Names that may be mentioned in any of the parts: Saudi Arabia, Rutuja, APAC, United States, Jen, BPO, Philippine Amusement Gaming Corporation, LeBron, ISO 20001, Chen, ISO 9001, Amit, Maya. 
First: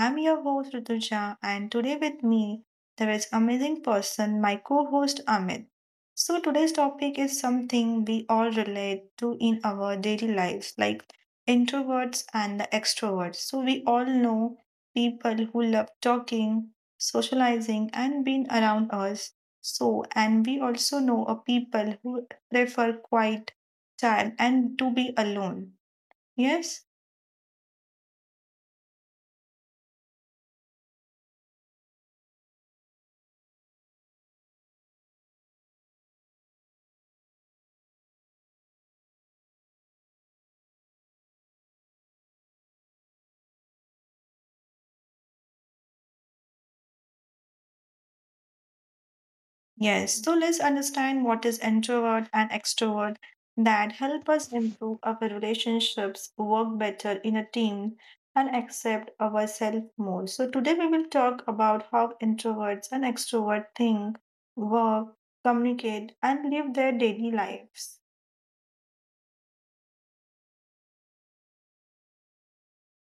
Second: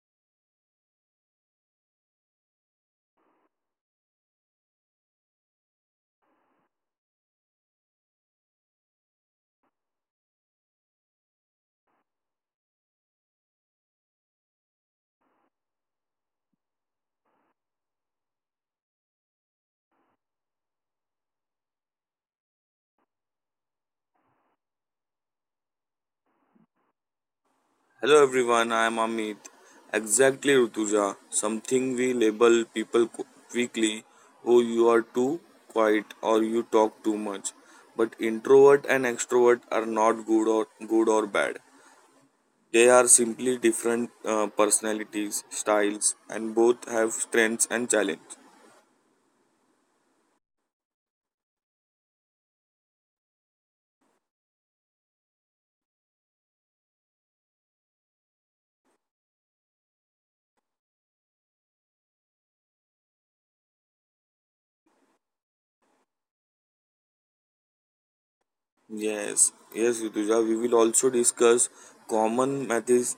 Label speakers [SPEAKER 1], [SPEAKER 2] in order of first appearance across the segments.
[SPEAKER 1] I'm your host Rutuja and today with me there is amazing person, my co-host Amit. So today's topic is something we all relate to in our daily lives, like introverts and the extroverts. So we all know people who love talking, socializing and being around us. So and we also know a people who prefer quiet time and to be alone. Yes?
[SPEAKER 2] Hello everyone, I am Amit. Exactly, Rutuja. Something we label people quickly. Oh, you are too quiet or you talk too much. But introvert and extrovert are not good or good or bad. They are simply different personalities, styles, and both have strengths and challenges.
[SPEAKER 1] Yes, so let's understand what is introvert and extrovert that help us improve our relationships, work better in a team, and accept ourselves more. So today we will talk about how introverts and extroverts think, work, communicate, and live their daily lives.
[SPEAKER 2] Yes, Rituja. We will also discuss common methods,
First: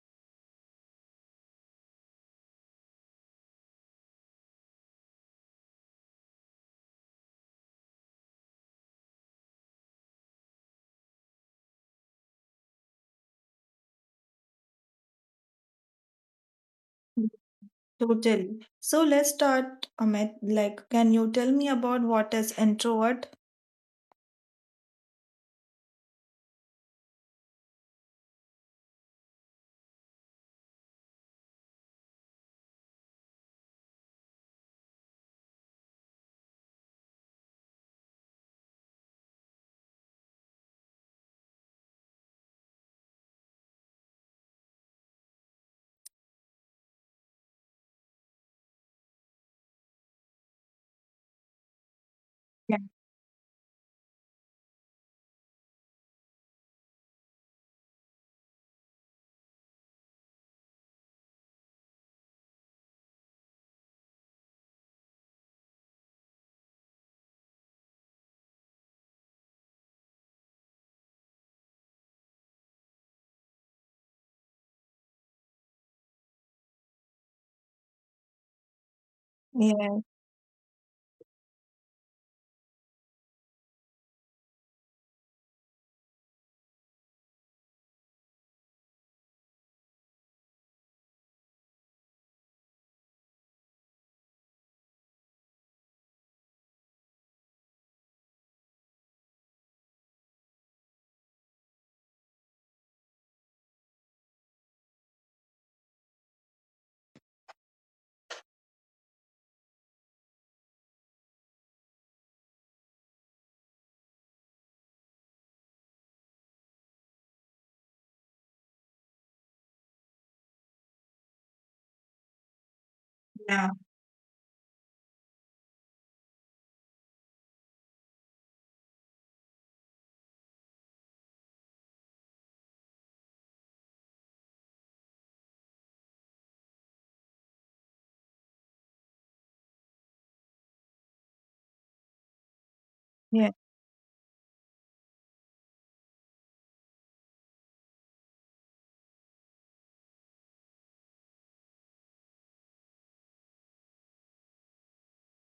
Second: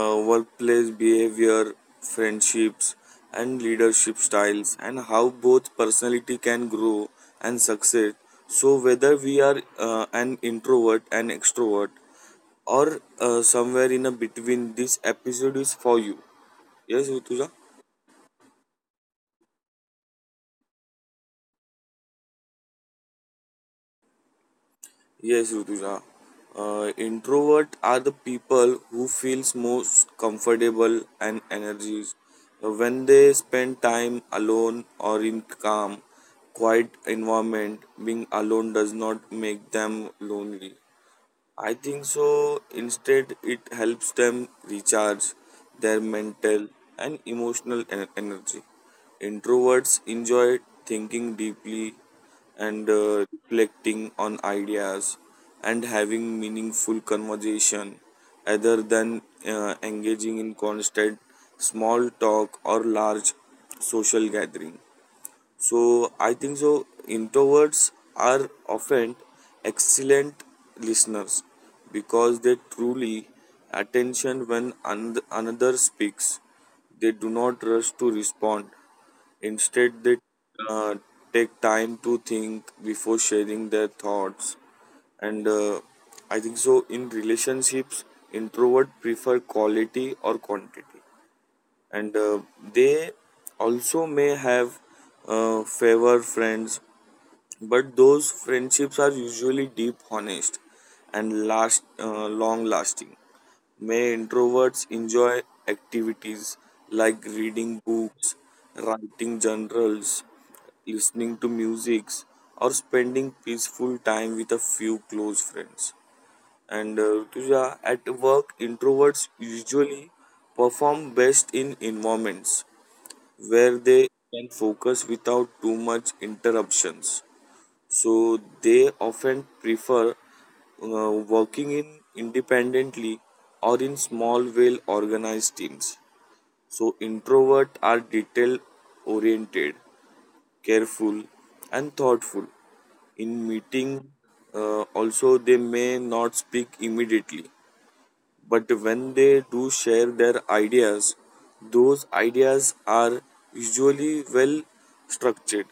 [SPEAKER 2] workplace behavior, friendships, and leadership styles, and how both personality can grow and succeed. So, whether we are an introvert and extrovert, or somewhere in a between, this episode is for you. Yes, Rituja.
[SPEAKER 1] Totally. So let's start, Amit. Like, can you tell me about what is introvert?
[SPEAKER 2] Yes, Rutuja. Introvert are the people who feels most comfortable and energies when they spend time alone or in calm, quiet environment. Being alone does not make them lonely. I think so. Instead, it helps them recharge their mental and emotional energy. Introverts enjoy thinking deeply and
[SPEAKER 1] Yeah.
[SPEAKER 2] reflecting on ideas and having meaningful conversation rather than engaging in constant small talk or large social gathering. So I think so introverts are often excellent listeners because they truly attention when another speaks. They do not rush to respond. Instead,
[SPEAKER 1] Yeah,
[SPEAKER 2] they uh, take time to think before sharing their thoughts. And I think so in relationships, introvert prefer quality or quantity and they also may have favor friends but those friendships are usually deep honest and last long lasting may introverts enjoy activities like reading books writing journals listening to music or spending peaceful time with a few close friends and Rutuja, at work, introverts usually perform best in environments where
[SPEAKER 1] yeah,
[SPEAKER 2] they can focus without too much interruptions. So they often prefer working in independently or in small, well organized teams. So introverts are detail oriented, careful, and thoughtful. In
[SPEAKER 1] yeah,
[SPEAKER 2] meeting, also they may not speak immediately but when they do share their ideas, those ideas are usually well structured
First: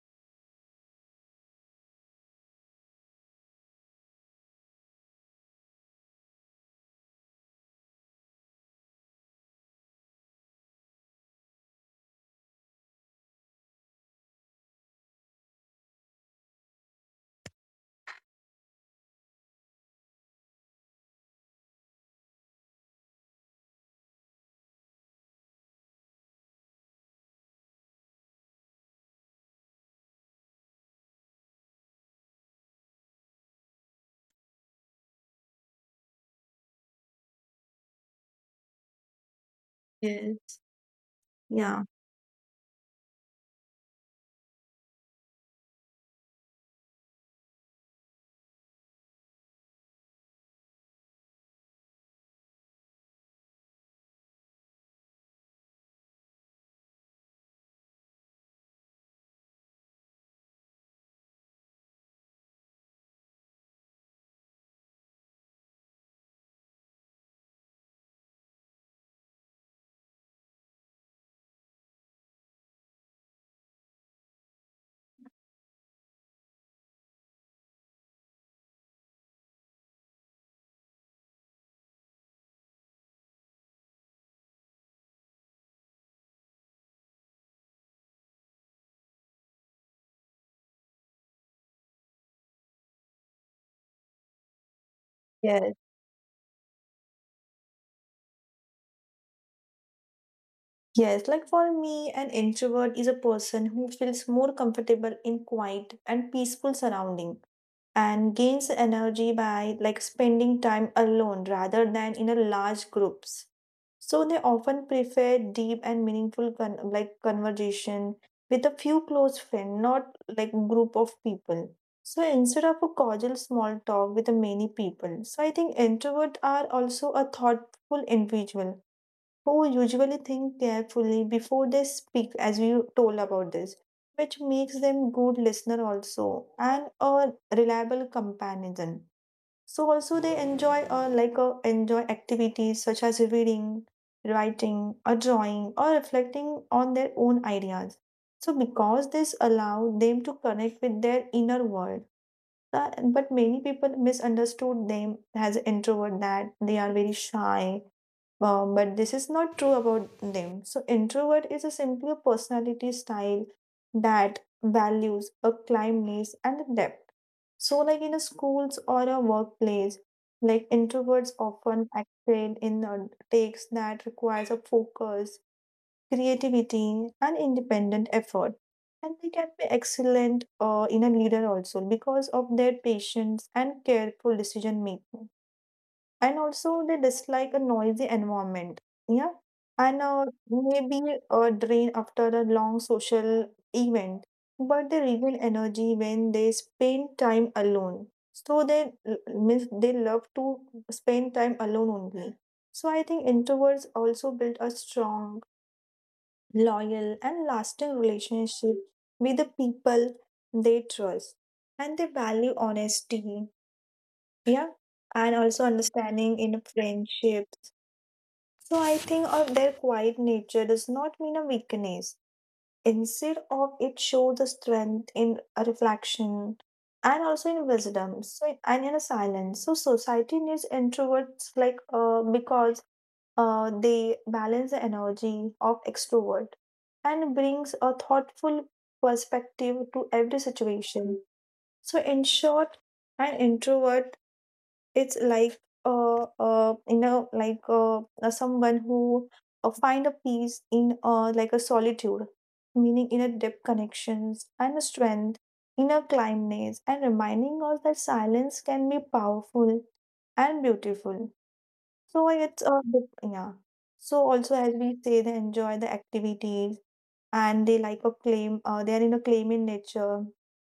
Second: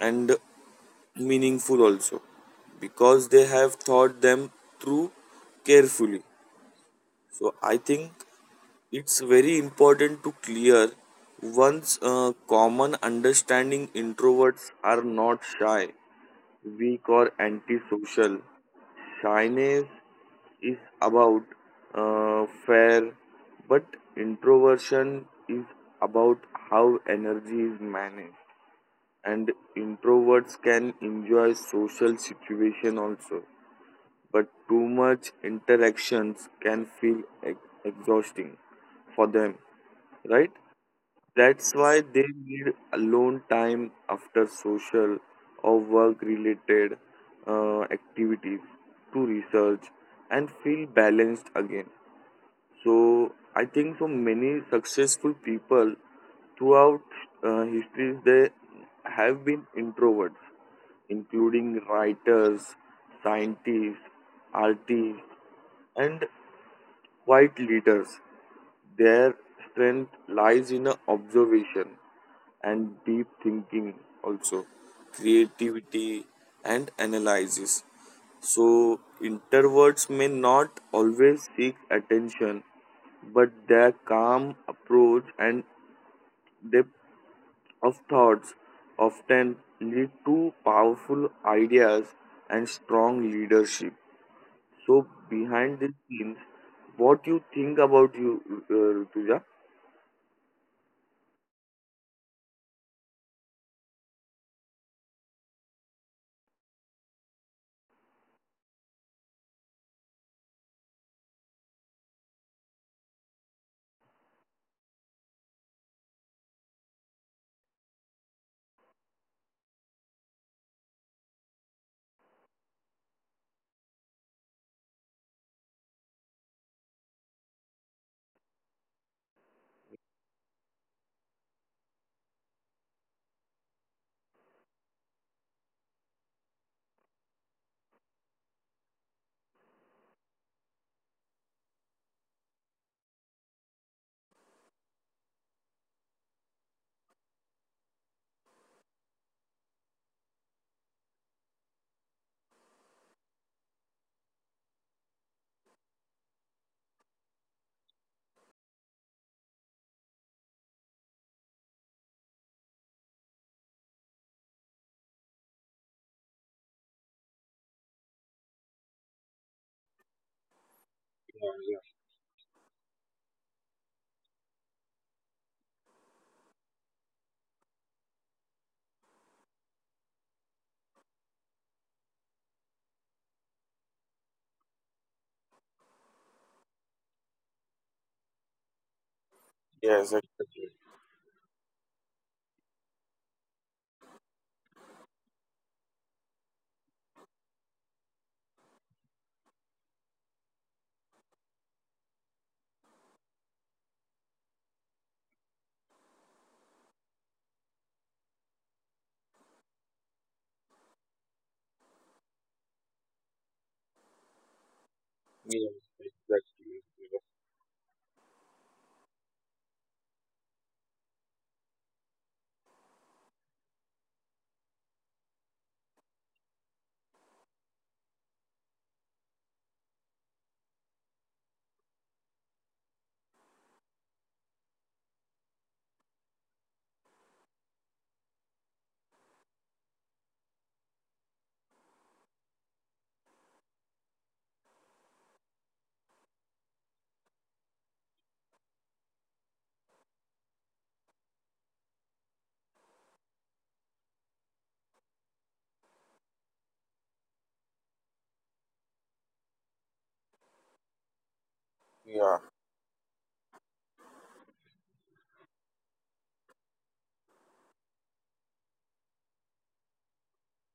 [SPEAKER 2] and meaningful also because they have thought them through carefully. So I think it's very important to clear one's common understanding introverts are not shy, weak, or antisocial. Shyness is about fair, but introversion is about how energy is managed. And introverts can enjoy social situation also, but too much interactions can feel exhausting for them, right?
[SPEAKER 1] yes,
[SPEAKER 2] That's why they need alone time after social or work related activities to research and feel balanced again. So, I think so many successful people throughout histories they have been introverts, including writers, scientists, artists, and quiet leaders. Their strength lies in a observation and deep thinking, also creativity and analysis. So, introverts may not always seek attention, but their calm approach and depth of thoughts often lead to powerful ideas and strong leadership. So,
[SPEAKER 1] yeah.
[SPEAKER 2] behind the scenes, what you think about you, Rutuja?
[SPEAKER 1] Yes, like for me, an introvert is a person who feels more comfortable in quiet and peaceful surrounding and gains energy by like spending time alone rather than in a large groups. So they often prefer deep and meaningful con- like conversation with a few close friends, not like group of people. So instead of a cordial small talk with many people. So I think introverts are also a thoughtful individual who usually think carefully before they speak, as you told about this, which makes them good listener also and a reliable companion. So also they enjoy like enjoy activities such as reading, writing, or drawing, or reflecting on their own ideas. So because this allow them to connect with their inner world but many people misunderstood them as introvert that they are very shy. But this is not true about them. So introvert is a simply a personality style that values a calmness and a depth. So like in a schools or a workplace, like introverts often excel in takes that requires a focus, creativity and independent effort, and they can be excellent in a leader also because of their patience and careful decision making, and also they dislike a noisy environment, yeah, and
[SPEAKER 2] Yes, exactly.
[SPEAKER 1] maybe a drain after a long social event, but they regain energy when they spend time alone. So they means they love to spend time alone only. So I think introverts also build a strong, loyal and lasting relationship with the people they trust, and they value honesty, yeah, and also
[SPEAKER 2] Yes,
[SPEAKER 1] understanding in
[SPEAKER 2] exactly.
[SPEAKER 1] friendships. So I think of their quiet nature does not mean a weakness. Instead of it showed the strength in a reflection and also in wisdom, so and in a silence. So society needs introverts like because they balance the energy of extrovert and brings a thoughtful perspective to every situation. So in short, an introvert it's like you know, like someone who find a peace in like a solitude, meaning in a deep connections and a strength, in a calmness, and reminding us that silence can be powerful and beautiful. So
[SPEAKER 2] Yeah,
[SPEAKER 1] it's a yeah. So also as we say, they enjoy the activities and they like a claim. They are in a claim in nature,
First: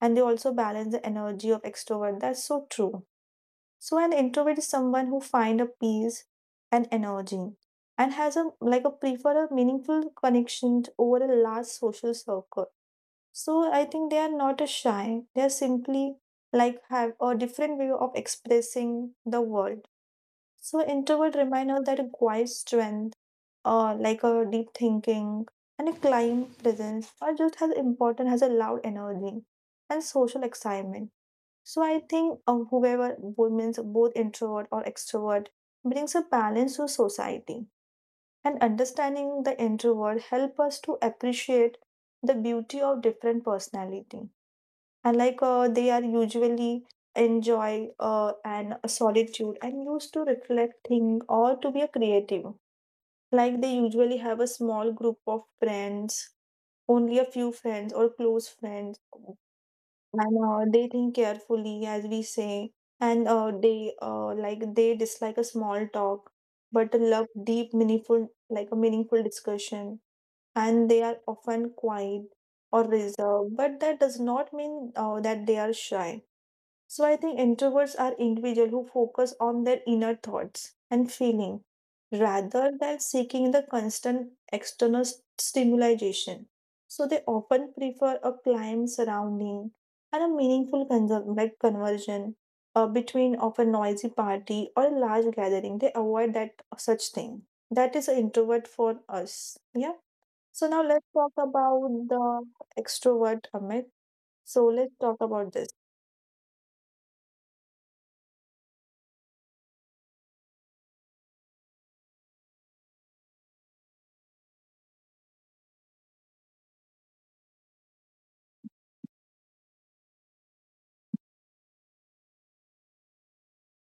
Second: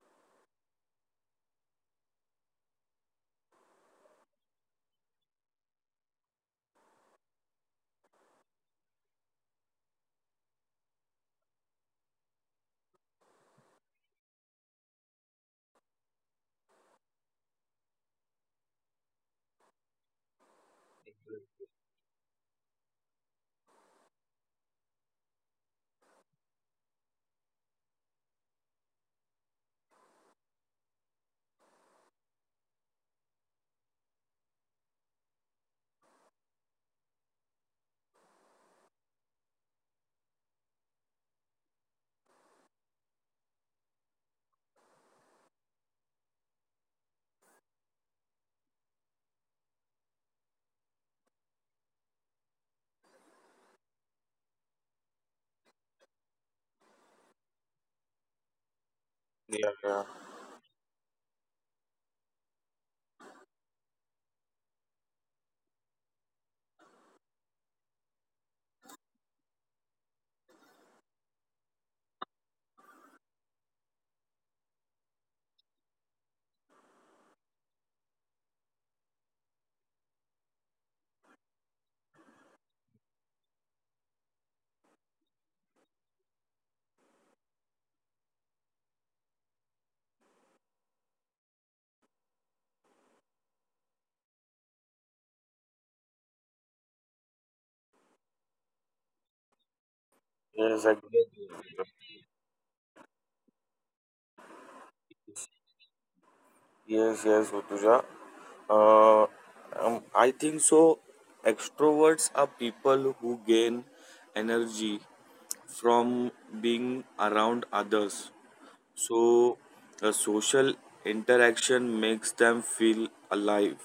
[SPEAKER 1] and they also balance the energy of extrovert. That's so true. So an introvert is someone who find a peace and energy and has a like a prefer a meaningful connection over a large social circle. So I think they are not a shy. They are simply like have a different way of expressing the world. So introvert remind us that a quiet strength or like a deep thinking and a calm presence are just as important as a loud energy and social excitement. So I think whoever means both introvert or extrovert brings a balance to society. And understanding the introvert help us to appreciate the beauty of different personality. And like they are usually enjoy and solitude and used to reflect, think, or to be a creative. Like they usually have a small group of friends, only a few friends or close friends,
[SPEAKER 2] yeah, yeah.
[SPEAKER 1] and they think carefully as we say, and they like they dislike a small talk but love deep meaningful like a meaningful discussion, and they are often quiet or reserved but that does not mean that they are shy. So I think introverts are individuals who focus on their inner thoughts and feeling rather than seeking the constant external stimulation. So they often prefer a calm surrounding and a meaningful like conversion between of a noisy party or a large gathering. They avoid that such thing. That is an introvert for us. Yeah. So now
[SPEAKER 2] Yes,
[SPEAKER 1] let's talk
[SPEAKER 2] exactly.
[SPEAKER 1] about the extrovert, Amit. So let's talk about this.
[SPEAKER 2] Yes, yes, Utuja. Uh, I think so. Extroverts are people who gain energy from being around others. So, a social interaction makes them feel alive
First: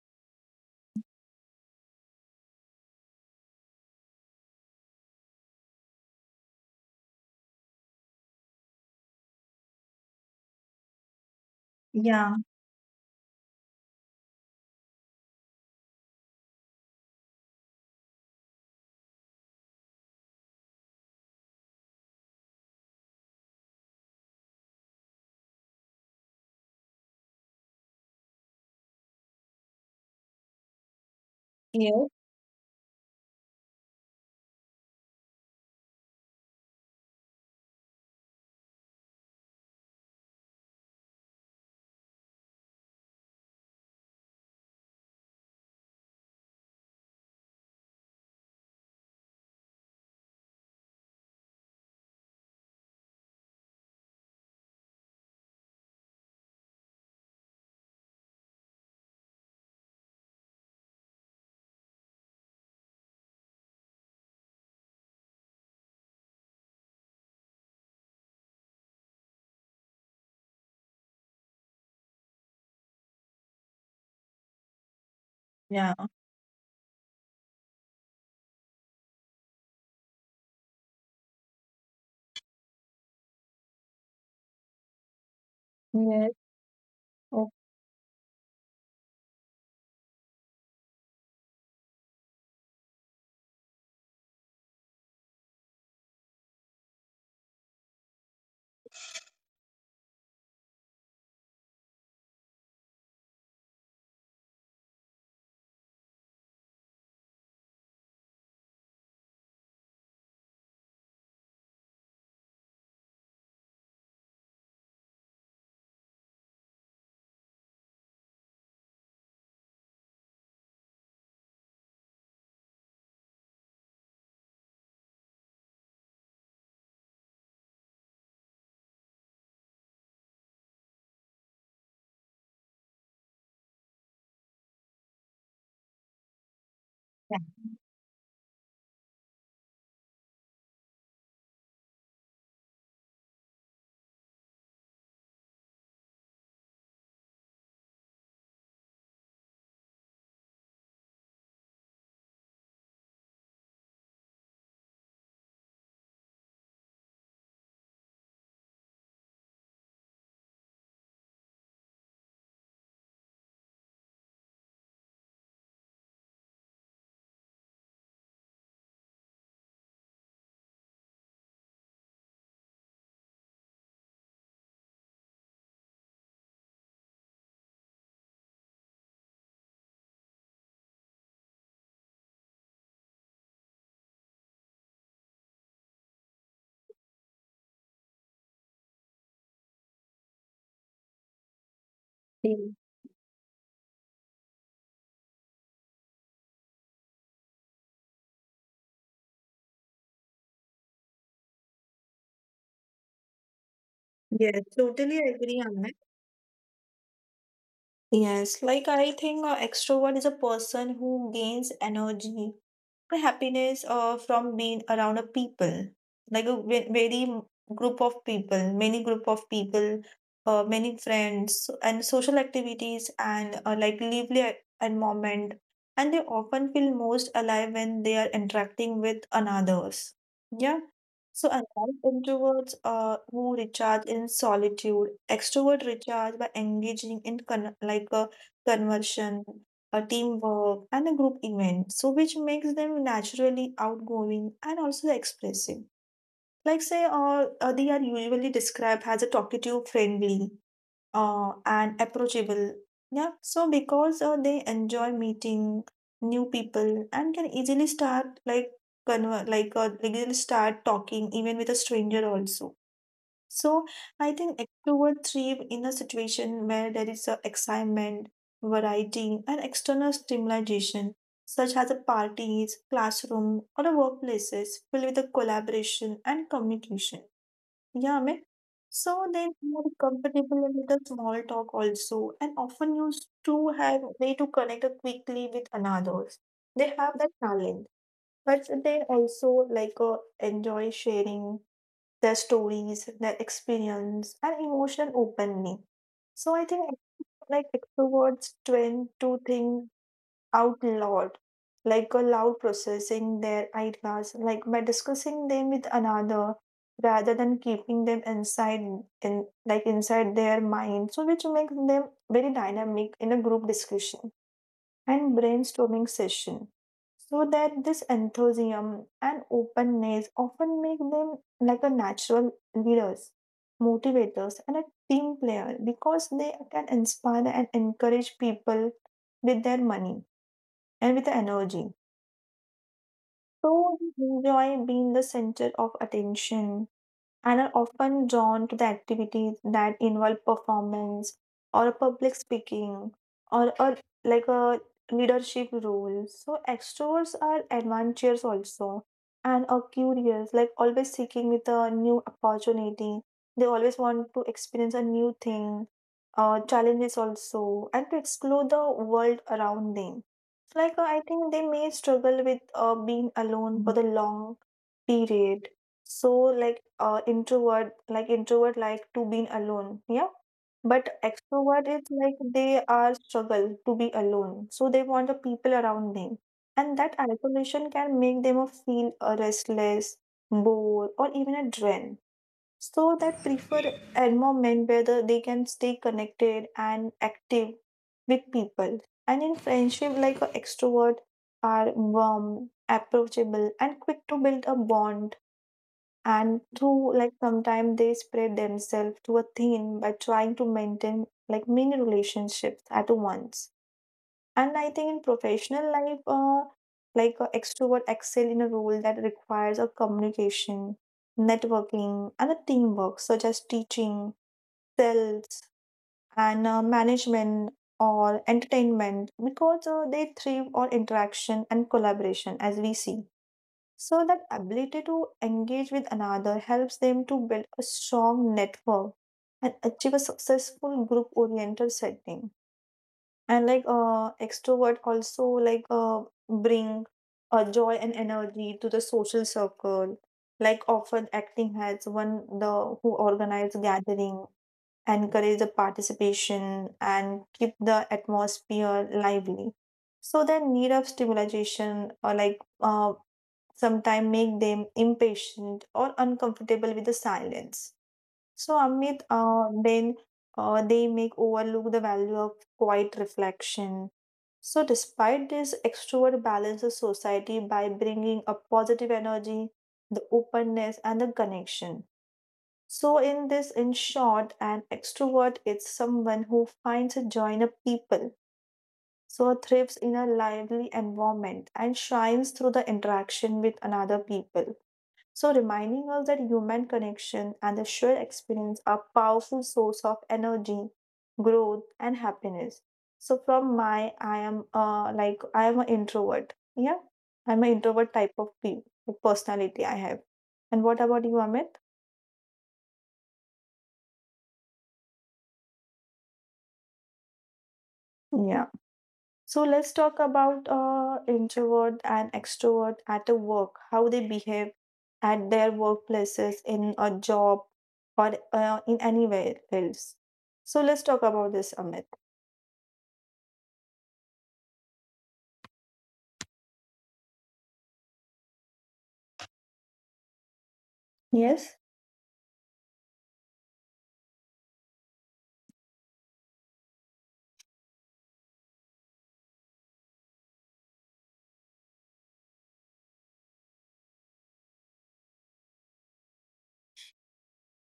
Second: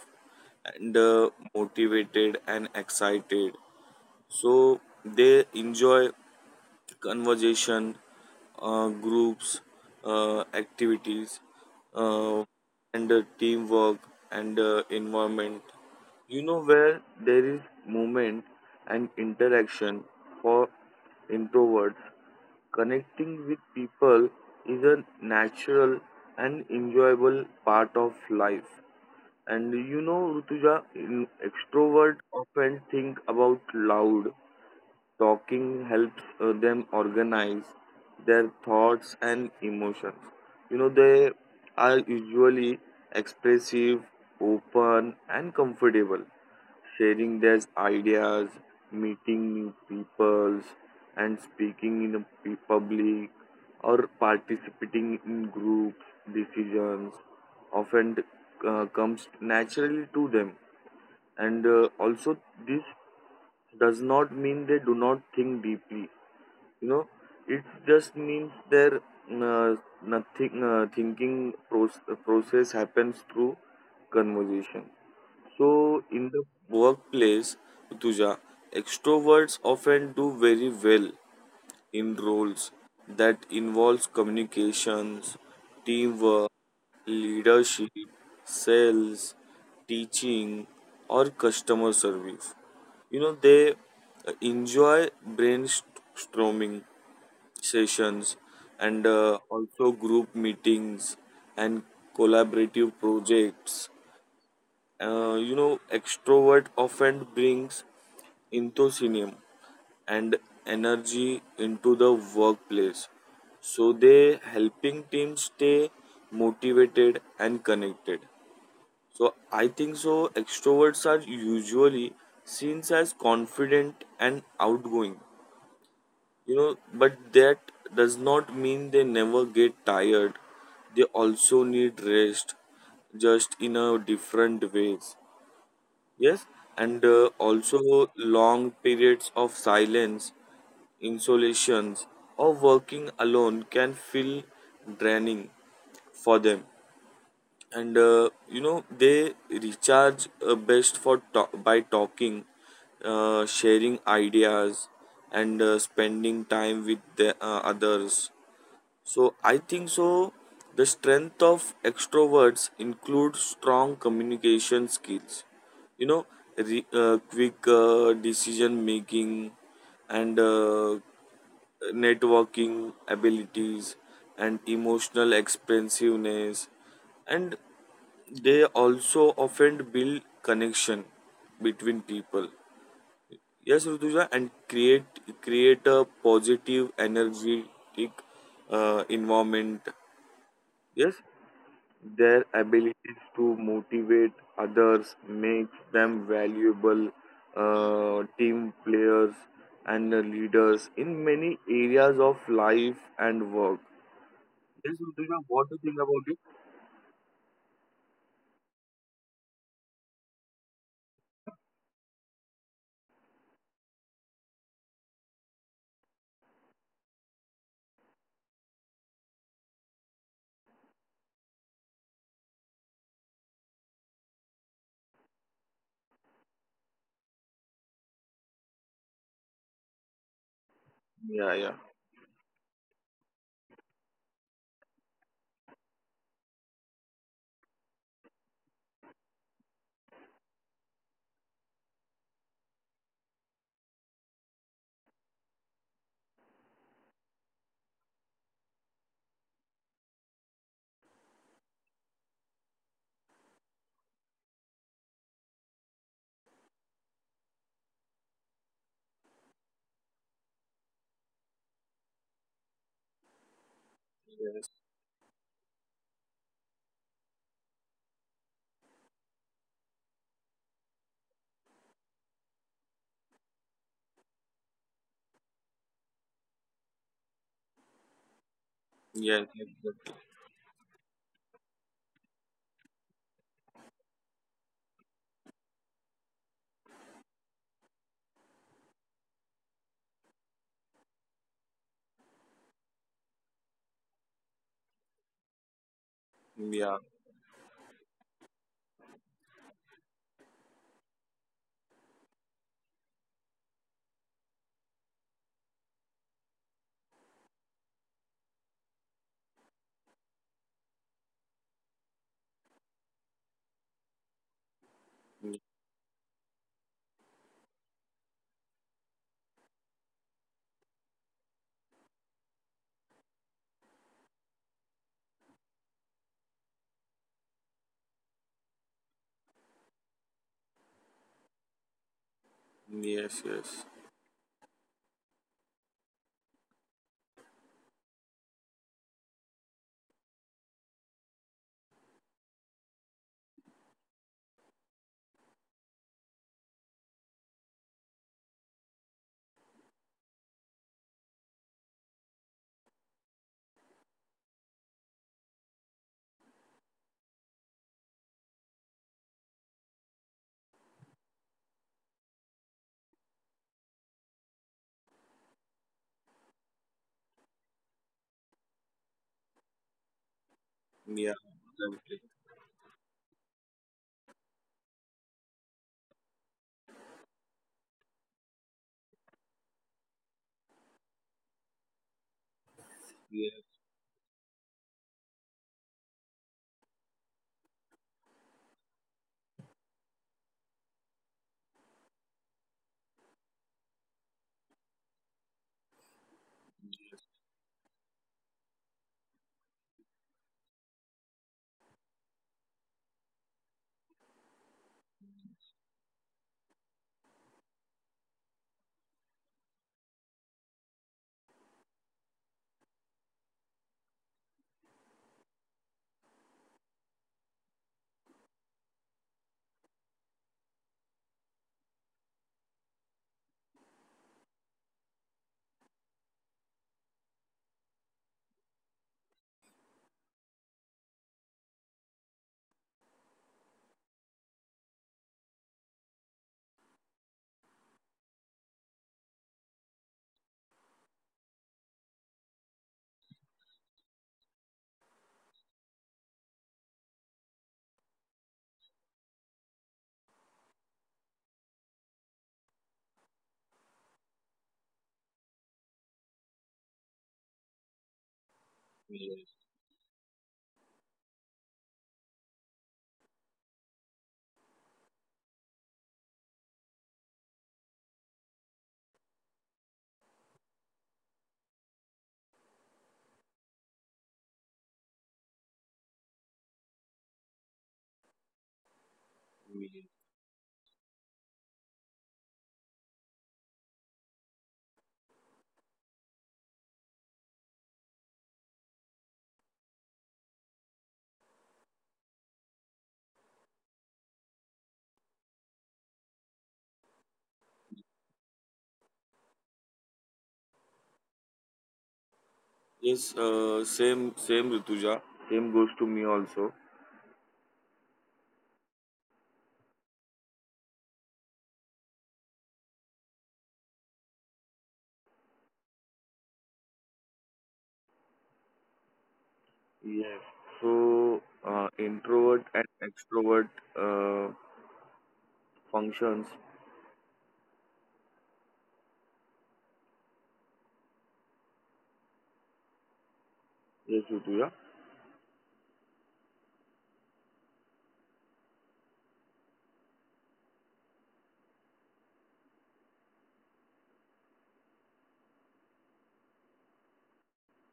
[SPEAKER 2] and motivated and excited. So they enjoy conversation, groups, activities,
[SPEAKER 1] Yeah.
[SPEAKER 2] uh, and teamwork and environment. You know where there is movement and interaction for introverts. Connecting with people is a natural and enjoyable part of life. And you know, Rutuja,
[SPEAKER 1] Yes.
[SPEAKER 2] extrovert often think about loud Talking helps them organize their thoughts and emotions. You know, they are usually expressive, open, and comfortable, sharing their ideas, meeting new peoples, and speaking in a public or participating in group decisions often comes naturally to them and also this does not mean they do not think deeply you know it just means their nothing thinking process happens through conversation so
[SPEAKER 1] Yeah.
[SPEAKER 2] in the workplace tuja extroverts often do very well in roles that involves communications
[SPEAKER 1] Yes,
[SPEAKER 2] teamwork leadership, sales, teaching, or customer service. You know, they enjoy brainstorming sessions and also group meetings and collaborative projects. You know, extrovert often brings enthusiasm and energy into the workplace. So they helping teams stay motivated and connected. So I think so extroverts are usually seen as confident and outgoing. You know, but that does not mean they never get tired. They also need rest just in a different ways. Yes, and also long periods of silence, insolations, or working alone can feel draining for them. And you know, they recharge best for by talking, sharing ideas, and spending time with the others. So I think so. The strength of extroverts include strong communication skills. You know, quick decision making and networking abilities and emotional expansiveness and they also often build connection between people yes rutuja and create a positive energetic environment. Yes, their
[SPEAKER 1] exactly.
[SPEAKER 2] abilities to motivate others makes them valuable team players and leaders in many areas of life and work.
[SPEAKER 1] Yes,
[SPEAKER 2] Yes,
[SPEAKER 1] totally
[SPEAKER 2] Rutuja,
[SPEAKER 1] agree
[SPEAKER 2] what do you
[SPEAKER 1] on that.
[SPEAKER 2] think about it?
[SPEAKER 1] Yes, like I think an extrovert is a person who gains energy the happiness from being around a people, like a very group of people, many group of people, many friends and social activities, and like lively environment, and they often feel most alive when they are interacting with others, yeah. So
[SPEAKER 2] Yeah, yeah.
[SPEAKER 1] unlike introverts who recharge in solitude, extrovert recharge by engaging in like a conversion, a teamwork, and a group event, so which makes them naturally outgoing and also expressive. Like say, they are usually described as a talkative, friendly, and approachable. Yeah, so because they enjoy meeting new people and can easily start like like easily start talking even with a stranger also. So I think
[SPEAKER 2] Yes,
[SPEAKER 1] extroverts thrive in a situation where there is a excitement, variety, and external stimulation, such as a parties, classroom, or a workplaces filled with a collaboration and communication. Yeah, I mean, so they
[SPEAKER 2] yes,
[SPEAKER 1] are
[SPEAKER 2] yes,
[SPEAKER 1] more
[SPEAKER 2] yes.
[SPEAKER 1] comfortable with the small talk also, and often used to have way to connect quickly with another. They have that talent, but they also like enjoy sharing their stories, their experience, and emotional openly. So I think
[SPEAKER 2] Yeah,
[SPEAKER 1] like extroverts tend to think out loud, like aloud processing their ideas, like by discussing them with another rather than keeping them inside in like inside their mind. So which makes them very dynamic in a group discussion and
[SPEAKER 2] y-
[SPEAKER 1] brainstorming session. So that this enthusiasm and openness often make them like a natural leaders, motivators and a team player, because they can inspire and encourage people with their money and with the energy.
[SPEAKER 2] yes, yes,
[SPEAKER 1] So they enjoy being the center of attention and are often drawn to the activities that involve performance or a public speaking or a like a leadership role. So extroverts are adventurous also and are curious, like always seeking with a new opportunity. They always want to experience a new thing, challenges also, and to explore the world around them. Like, I think they may struggle with being alone for the long period. So, like, like introvert, like to being alone. Yeah. But
[SPEAKER 2] yeah.
[SPEAKER 1] extrovert is
[SPEAKER 2] Exactly.
[SPEAKER 1] like they are struggle to be alone. So they want the people around them. And that isolation can make them feel restless, bored, or even a drain. So that
[SPEAKER 2] Yes,
[SPEAKER 1] prefer environment where they can stay connected and active with people. And in friendship, like a extrovert are warm, approachable, and quick to build a bond. And through like sometimes they spread themselves to a thin by trying to maintain like many relationships at once. And I think in professional life, like extrovert excel in a role that requires a communication, networking, and a teamwork, such as teaching, sales, and management or entertainment, because they thrive on interaction and collaboration, as we see. So that ability to engage with another helps them to build a strong network and achieve a successful group-oriented setting. And like extrovert also like bring a joy and energy to the social circle, like often acting as one the who organize gathering, encourage the participation and keep the atmosphere lively. So their need of stimulation or like sometimes make them impatient or uncomfortable with the silence. So, Amit, then they make overlook the value of quiet reflection. So, despite this, extrovert balances society by bringing a positive energy, the openness, and the connection. So, in this, in short, an extrovert is someone who finds a joy in a people, so thrives in a lively environment, and shines through the interaction with another people. So, reminding us that human connection and the shared experience are powerful source of energy, growth, and happiness. So, from my, I am like I am an introvert. Yeah, I'm an introvert type of like, personality I have. And what about you, Amit?
[SPEAKER 2] yes, same, same, Rituja. Same goes to me also.
[SPEAKER 1] Yeah. So let's talk about introvert and extrovert at the work, how they behave at their workplaces in a job or in anywhere else.
[SPEAKER 2] Yes.
[SPEAKER 1] So let's talk
[SPEAKER 2] So,
[SPEAKER 1] about this, Amit.
[SPEAKER 2] introvert and extrovert. Uh, functions.
[SPEAKER 1] Yes.
[SPEAKER 2] Yes, Rutuja.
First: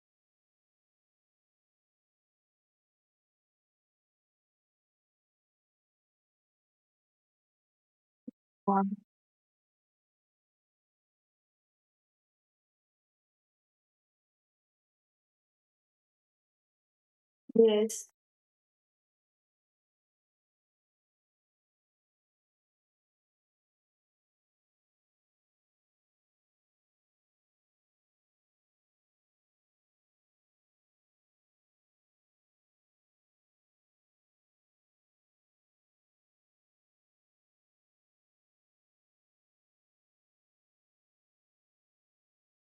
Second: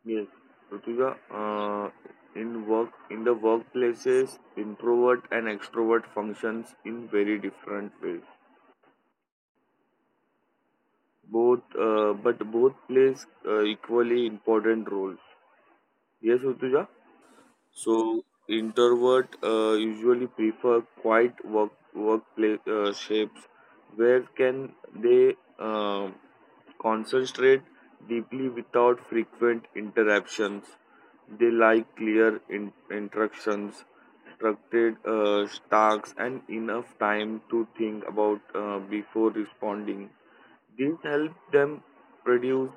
[SPEAKER 2] Yes, Rutuja. In work, in the workplaces, introvert and extrovert functions in very different ways.
[SPEAKER 1] Yeah.
[SPEAKER 2] Both, but both plays equally important roles. Yes, Rutuja. So
[SPEAKER 1] Yes.
[SPEAKER 2] introvert usually prefer quiet work workplace shapes where can they Concentrate deeply without frequent interruptions. They like clear instructions, structured tasks, and enough time to think about before responding. This helps them produce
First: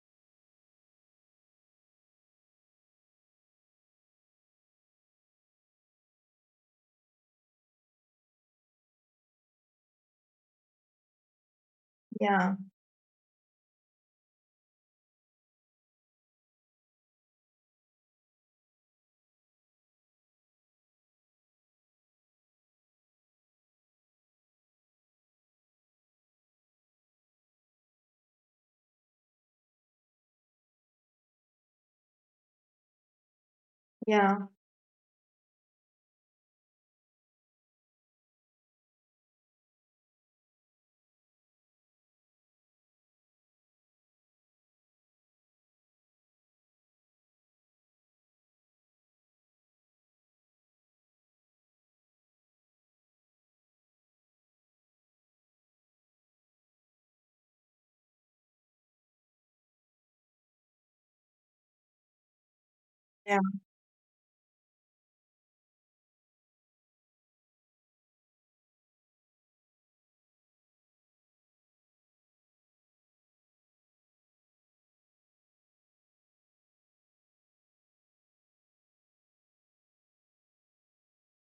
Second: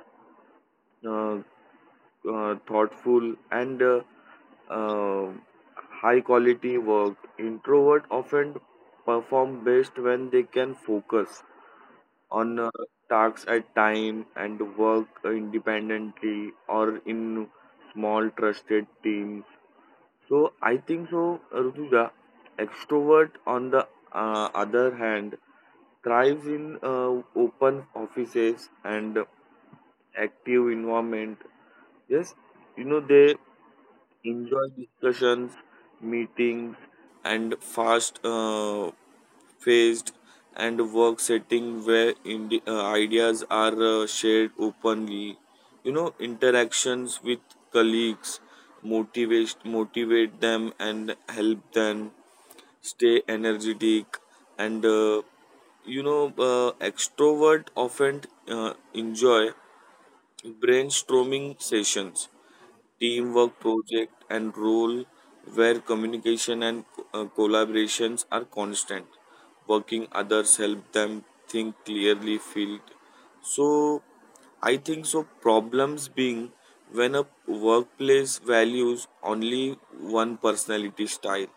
[SPEAKER 2] uh, thoughtful and uh, high quality work. Introvert often perform best when they can focus
[SPEAKER 1] Yeah.
[SPEAKER 2] on tasks at time and work independently or in small trusted team so I think so Rutuja, extrovert on the other hand thrives in open offices and active environment yes you know they
[SPEAKER 1] Yeah.
[SPEAKER 2] enjoy discussions meetings and fast phased and work setting where ideas are shared openly you know interactions with colleagues motivate them and help them stay energetic and you know extrovert often enjoy brainstorming sessions
[SPEAKER 1] Yeah.
[SPEAKER 2] teamwork project and role where communication and collaborations are constant working others help them think clearly feel so I think so problems being when a workplace values only one personality style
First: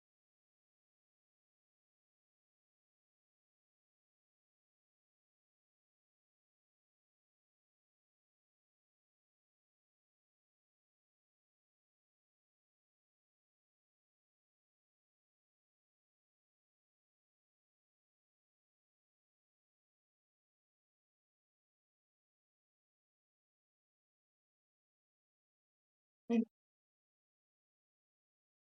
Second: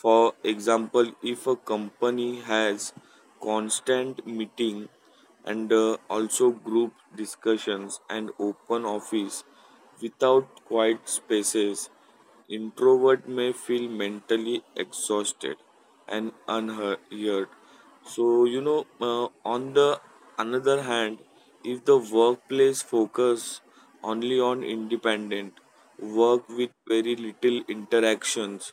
[SPEAKER 2] for example, if a company has constant meeting and also group discussions and open office without quiet spaces, introvert may feel mentally exhausted and unheard. So you know, on the another hand, if the workplace focus only on independent
[SPEAKER 1] Mm.
[SPEAKER 2] work with very little interactions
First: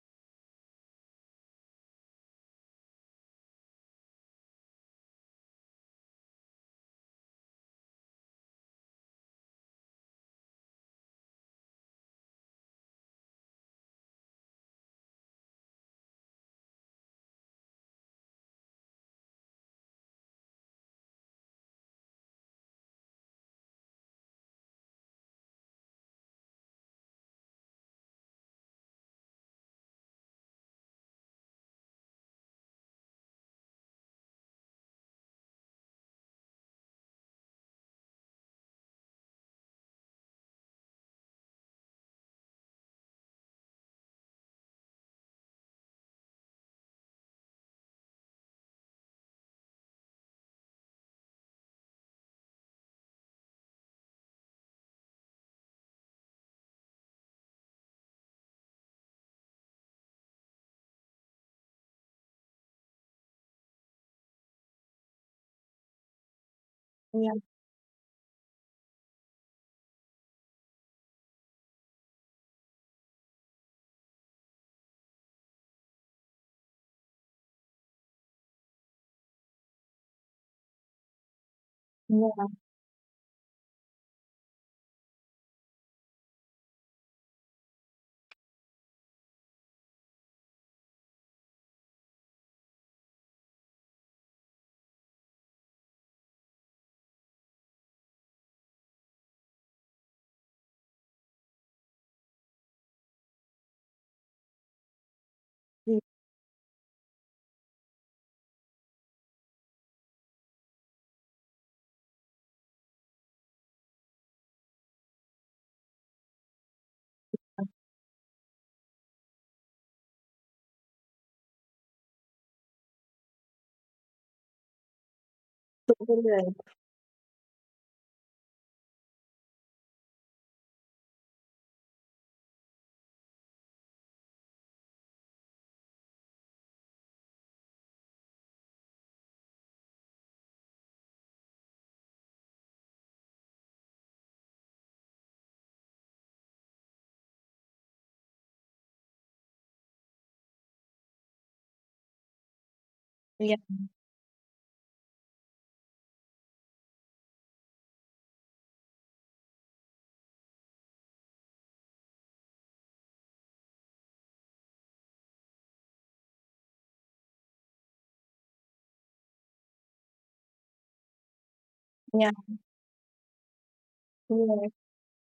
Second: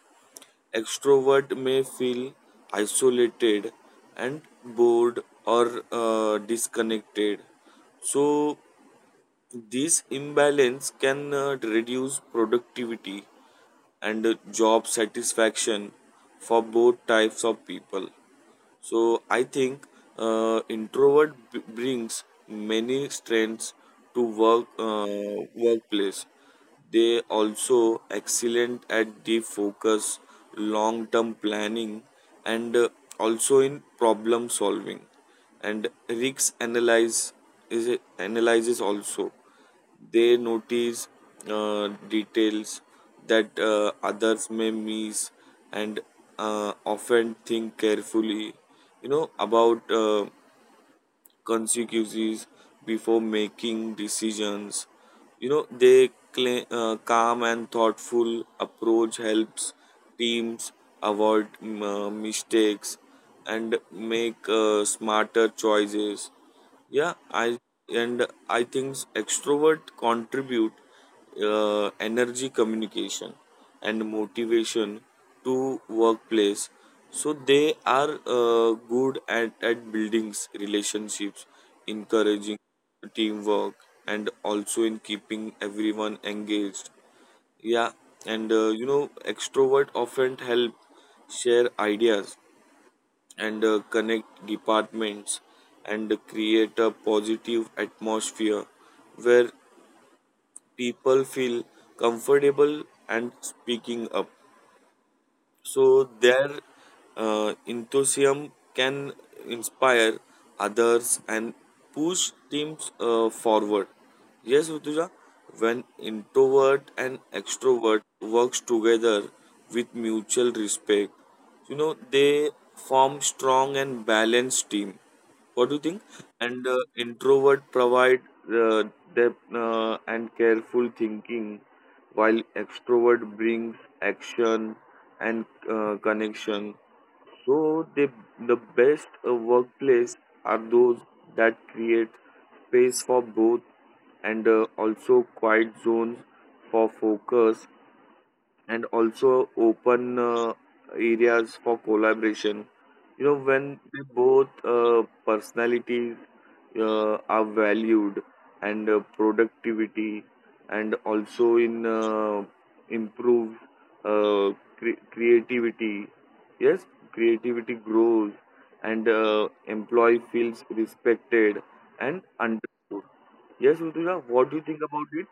[SPEAKER 2] Extrovert may feel isolated and bored or disconnected. So this imbalance can reduce productivity and job satisfaction for both types of people. So I think introvert brings many strengths to work workplace. They also excellent at the focus, long term planning, and also in problem solving and risk analyze is analyzes also they notice details that others may miss and often think carefully you know about consequences before making decisions. You know, they cla calm and thoughtful approach helps teams avoid mistakes and make smarter choices. Yeah,
[SPEAKER 1] Yeah.
[SPEAKER 2] I and I think extrovert contribute energy communication and motivation to workplace so they are good at buildings relationships
[SPEAKER 1] Yeah.
[SPEAKER 2] encouraging teamwork and also in keeping everyone engaged yeah and you know extrovert often help share ideas and connect departments and create a positive atmosphere where people feel comfortable and speaking up.
[SPEAKER 1] Mm,
[SPEAKER 2] So their enthusiasm can inspire others and push teams forward. Yes, Rutuja, when introvert and extrovert works together with mutual respect, you know they form strong and balanced team what do you think
[SPEAKER 1] totally right.
[SPEAKER 2] and introvert provide uh, depth and careful thinking while extrovert brings action and connection so they the best workplace are those that create space for both and also quiet zones for focus and also open areas for collaboration. You know,
[SPEAKER 1] Yeah.
[SPEAKER 2] when they both personalities are valued and productivity and also in improve uh, creativity. Yes, creativity grows and employee feels respected and
[SPEAKER 1] Yeah.
[SPEAKER 2] understood. Yes, Rutuja, what do you
[SPEAKER 1] Yeah.
[SPEAKER 2] think about it?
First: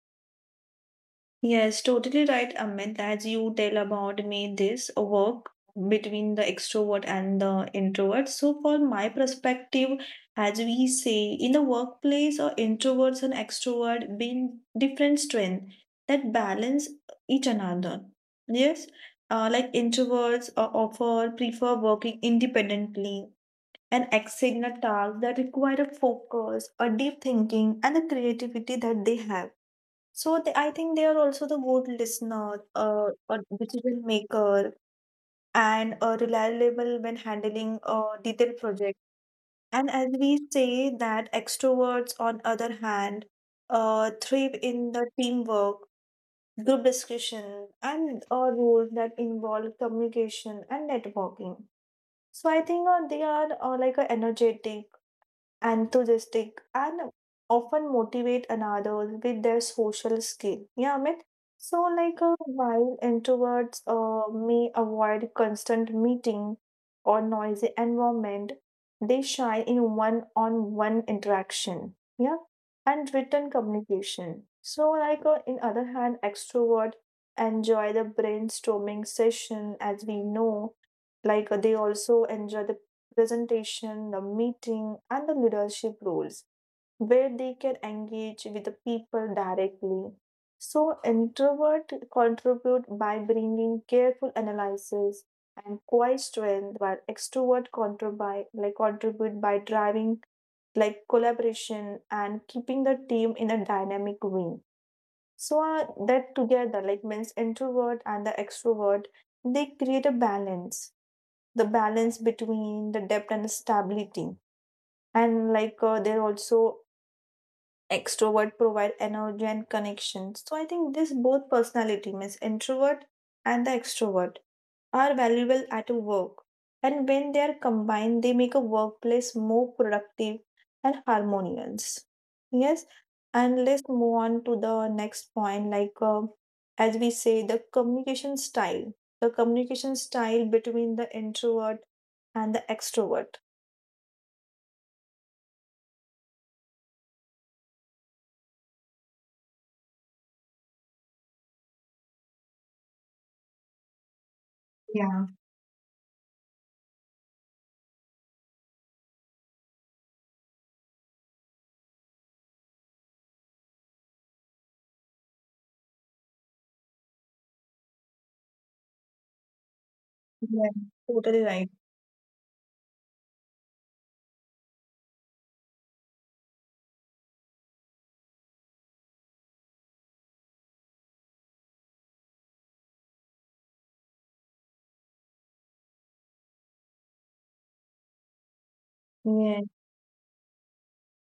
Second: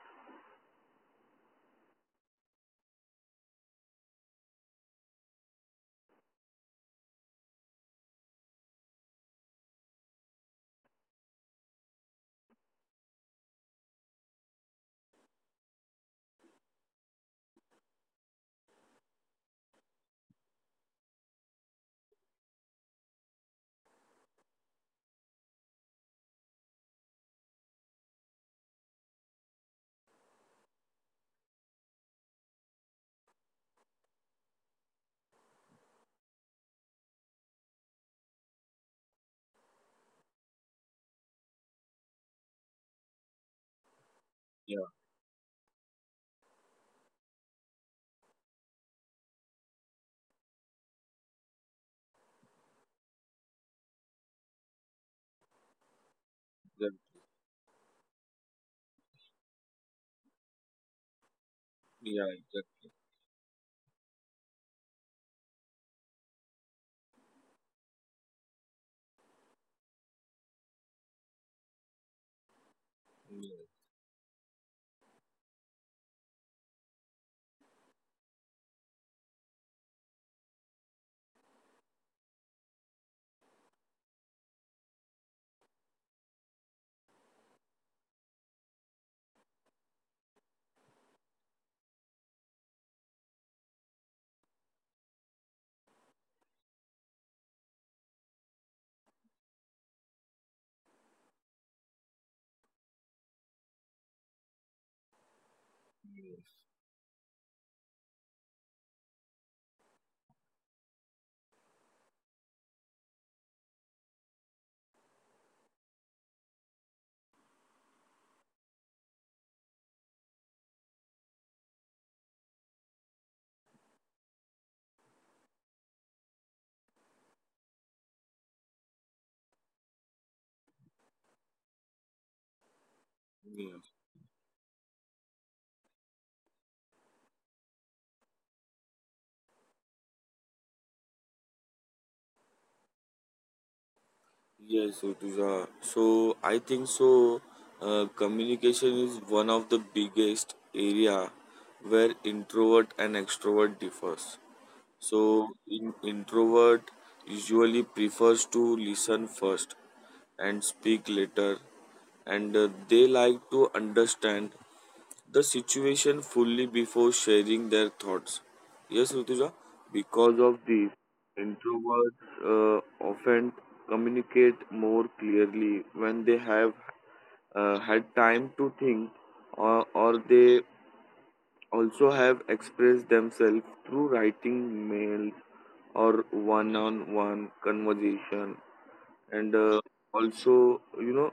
[SPEAKER 1] Yes, totally right, Amit. As you tell about me, this work between the extrovert and the introvert. So, for my perspective, as we say in the workplace, or introverts and extrovert being different strength that balance each another. Yes, like introverts offer prefer working independently and excel in a task that require a focus, a deep thinking, and the creativity that they have. So they, I think they are also the good listener, a decision maker, and reliable when handling a detailed project. And as we say that extroverts, on other hand, thrive
[SPEAKER 2] Yeah,
[SPEAKER 1] in the teamwork, group discussion, and roles that involve communication and networking. So I think they are like a energetic enthusiastic
[SPEAKER 2] that,
[SPEAKER 1] and often motivate another with their social skill. Yeah, Amit. So,
[SPEAKER 2] yeah,
[SPEAKER 1] like while introverts may avoid constant meeting or noisy environment, they shine in one-on-one interaction. Yeah, and written communication. So, like in other hand, extrovert enjoy the brainstorming session, as we know. Like they also enjoy the presentation, the meeting, and the leadership roles where they can engage with the people directly. So, introvert contribute by bringing careful analysis and quiet strength, while extrovert contribute by, driving like collaboration and keeping the team in a dynamic way. So that together, like means introvert and the extrovert, they create a balance. The balance between the depth and the stability. And like they're also extrovert provide energy and connection. So I think this both personality means introvert and the extrovert are valuable at work. And when they are combined, they make a workplace more productive and harmonious. Yes, and
[SPEAKER 2] exactly.
[SPEAKER 1] let's move on to the next point. Like, as we say, the communication style between the introvert and the extrovert.
[SPEAKER 2] Yes, Rutuja. So I think so. Communication is one of the biggest area where introvert and extrovert differs.
[SPEAKER 1] Yeah.
[SPEAKER 2] So in introvert usually prefers to listen first, and speak later and they like to understand the situation fully before sharing their thoughts. Yes, Rutuja, because of
[SPEAKER 1] Yeah,
[SPEAKER 2] this,
[SPEAKER 1] totally right.
[SPEAKER 2] introverts often communicate more clearly when they have had time to think, or they also have expressed themselves through writing mail or one on one conversation and
[SPEAKER 1] Yeah,
[SPEAKER 2] also you know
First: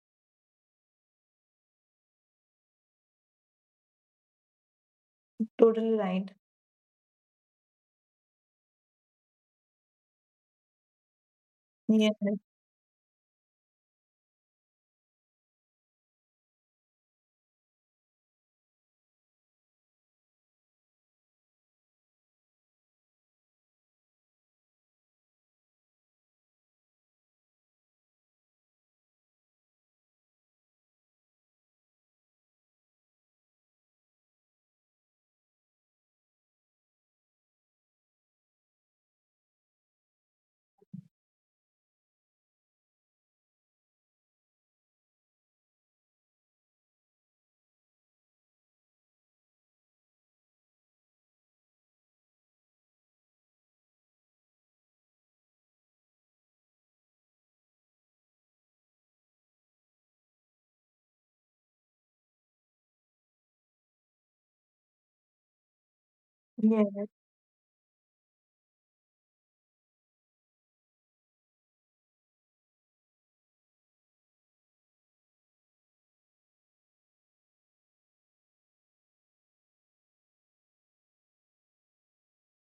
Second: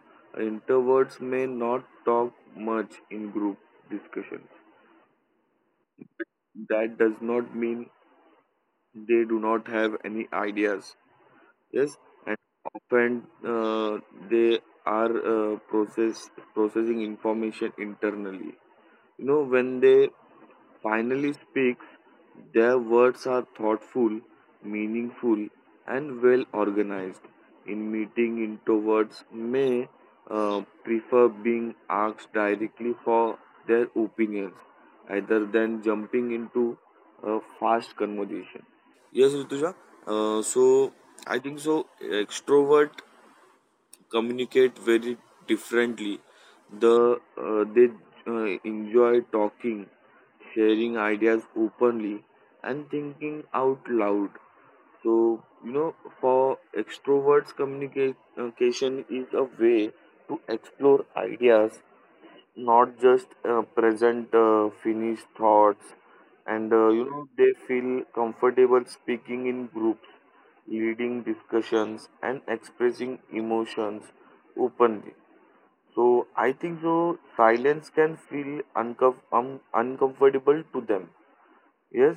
[SPEAKER 2] introverts may not talk much in group discussion
[SPEAKER 1] totally right.
[SPEAKER 2] that does not mean they do not have any ideas yes
[SPEAKER 1] Yeah,
[SPEAKER 2] and often they are process processing information internally you know when they finally speaks, their words are thoughtful, meaningful, and well organized. In meeting, introverts may prefer being asked directly for their opinions rather than jumping into a fast conversation. Yes, Rituja. So I think so. Extrovert communicate very differently. They enjoy talking, sharing ideas openly, and thinking out loud. So you know, for extroverts, communication is a way to explore ideas, not just present finished thoughts. And
[SPEAKER 1] yeah,
[SPEAKER 2] you know, they feel comfortable speaking in groups, leading discussions, and expressing emotions openly. So I think so silence can feel uncomfortable to them. Yes.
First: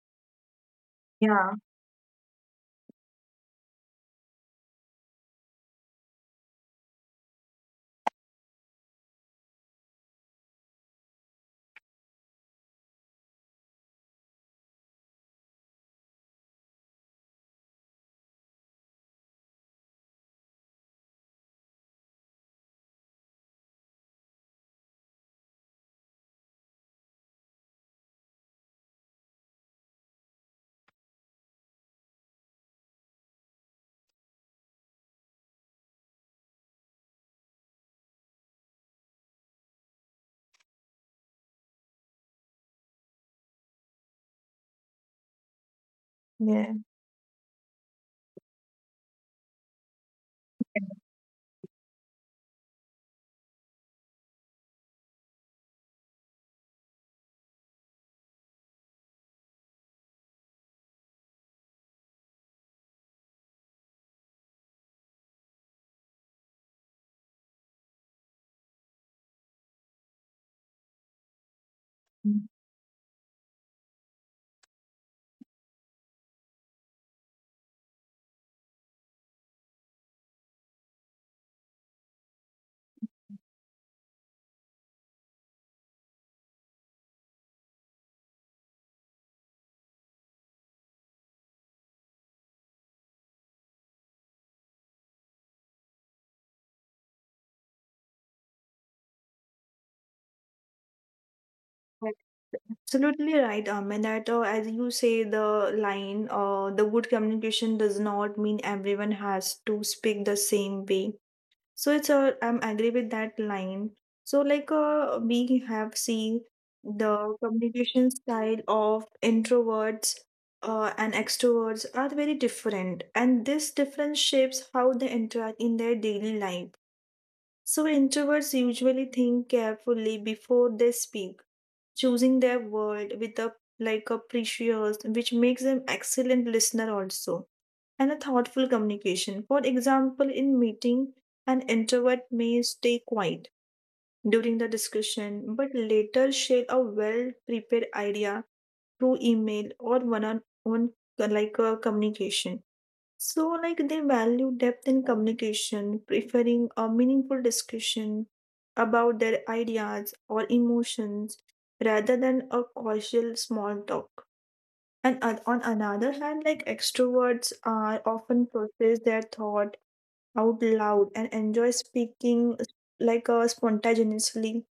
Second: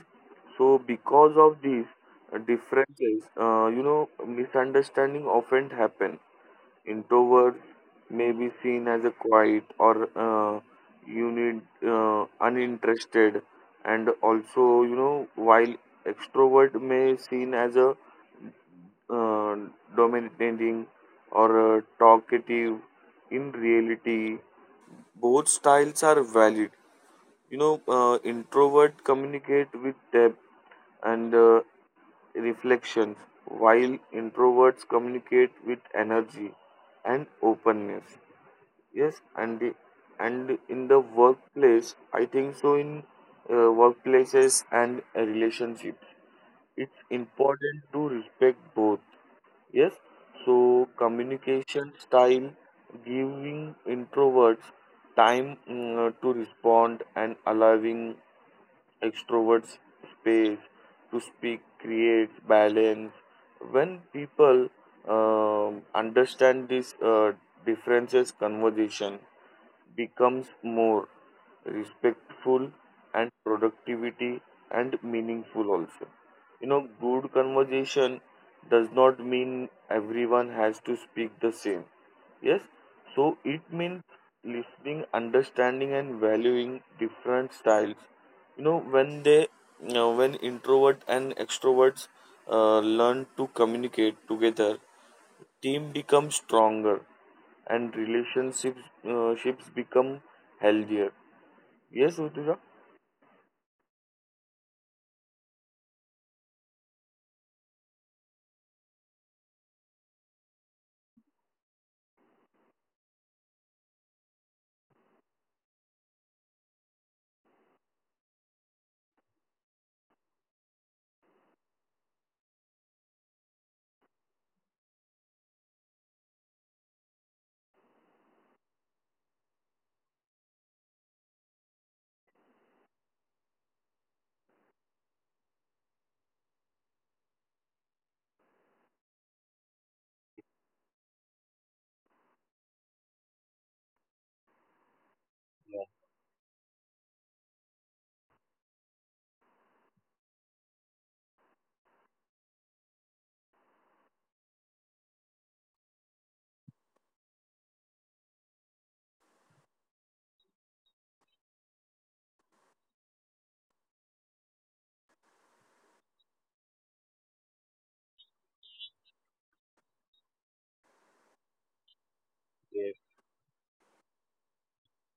[SPEAKER 2] So because of these differences, you know, misunderstanding often happen. Introverts may be seen as a quiet or unit uninterested, and also you know, while extrovert may seen as a uh, dominating or talkative in reality both styles are valid. You know, introvert communicate with depth and reflections, while introverts communicate with energy and openness. Yes. And in the workplace, I think so. In uh, workplaces and relationship it's
[SPEAKER 1] yeah,
[SPEAKER 2] important to respect both. Yes, so communication style giving introverts time to respond and allowing extroverts space to speak creates balance. When people understand these differences conversation becomes more respectful
[SPEAKER 1] yeah.
[SPEAKER 2] and productivity and meaningful also. You know good conversation does not mean everyone has to speak the same. Yes, so it means listening understanding and valuing different styles. You know when they when introvert and extroverts learn to communicate together team becomes stronger and relationships ships become healthier. Yes, Rituja?
[SPEAKER 1] Right. Absolutely right, Amit. That as you say, the line, the good communication does not mean everyone has to speak the same way. So it's a, I'm agree with that line. So like we have seen the communication style of introverts and extroverts are very different, and this difference shapes how they interact in their daily life. So, introverts usually think carefully before they speak, choosing their word with a like a precious, which makes them excellent listener also, and a thoughtful communication. For example, in meeting, an introvert may stay quiet during the discussion, but later share a well prepared idea through email or one on one like a communication. So, like, they value depth in communication, preferring a meaningful discussion about their ideas or emotions rather than a casual small talk. And on another hand, like, extroverts are often process their thought out loud and enjoy
[SPEAKER 2] Yes,
[SPEAKER 1] speaking like spontaneously,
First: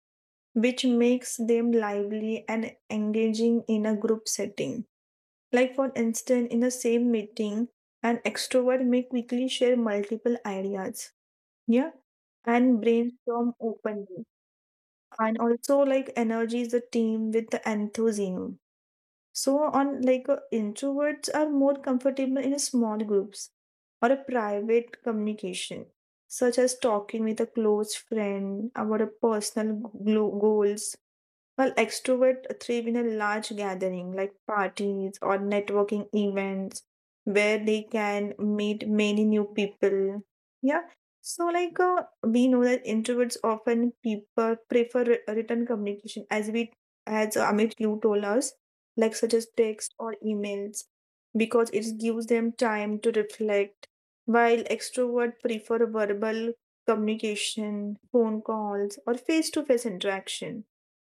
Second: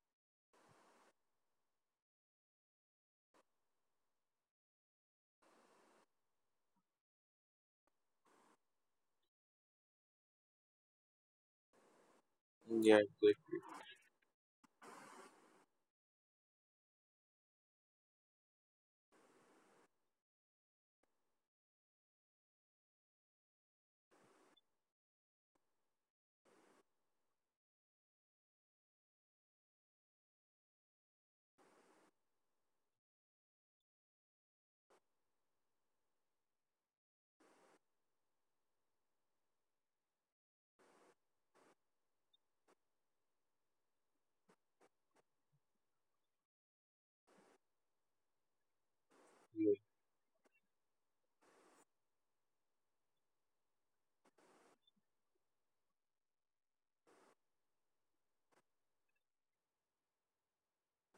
[SPEAKER 1] which makes them lively and engaging in a group setting. Like, for instance, in the same meeting, an extrovert may quickly share multiple ideas, yeah, and
[SPEAKER 2] yeah, good,
[SPEAKER 1] brainstorm openly. And also, like, energize the team with the enthusiasm. So, on like introverts are more comfortable in small groups or a private communication, such as talking with a close friend about a personal goals well, extrovert thrive in a large gathering like parties or networking events where they can meet many new people. Yeah. So, like, we know that introverts often people prefer written communication, as we, as Amit, you told us, like such as
[SPEAKER 2] good.
[SPEAKER 1] text or emails, because it gives them time to reflect. While extrovert prefer verbal communication, phone calls, or face-to-face interaction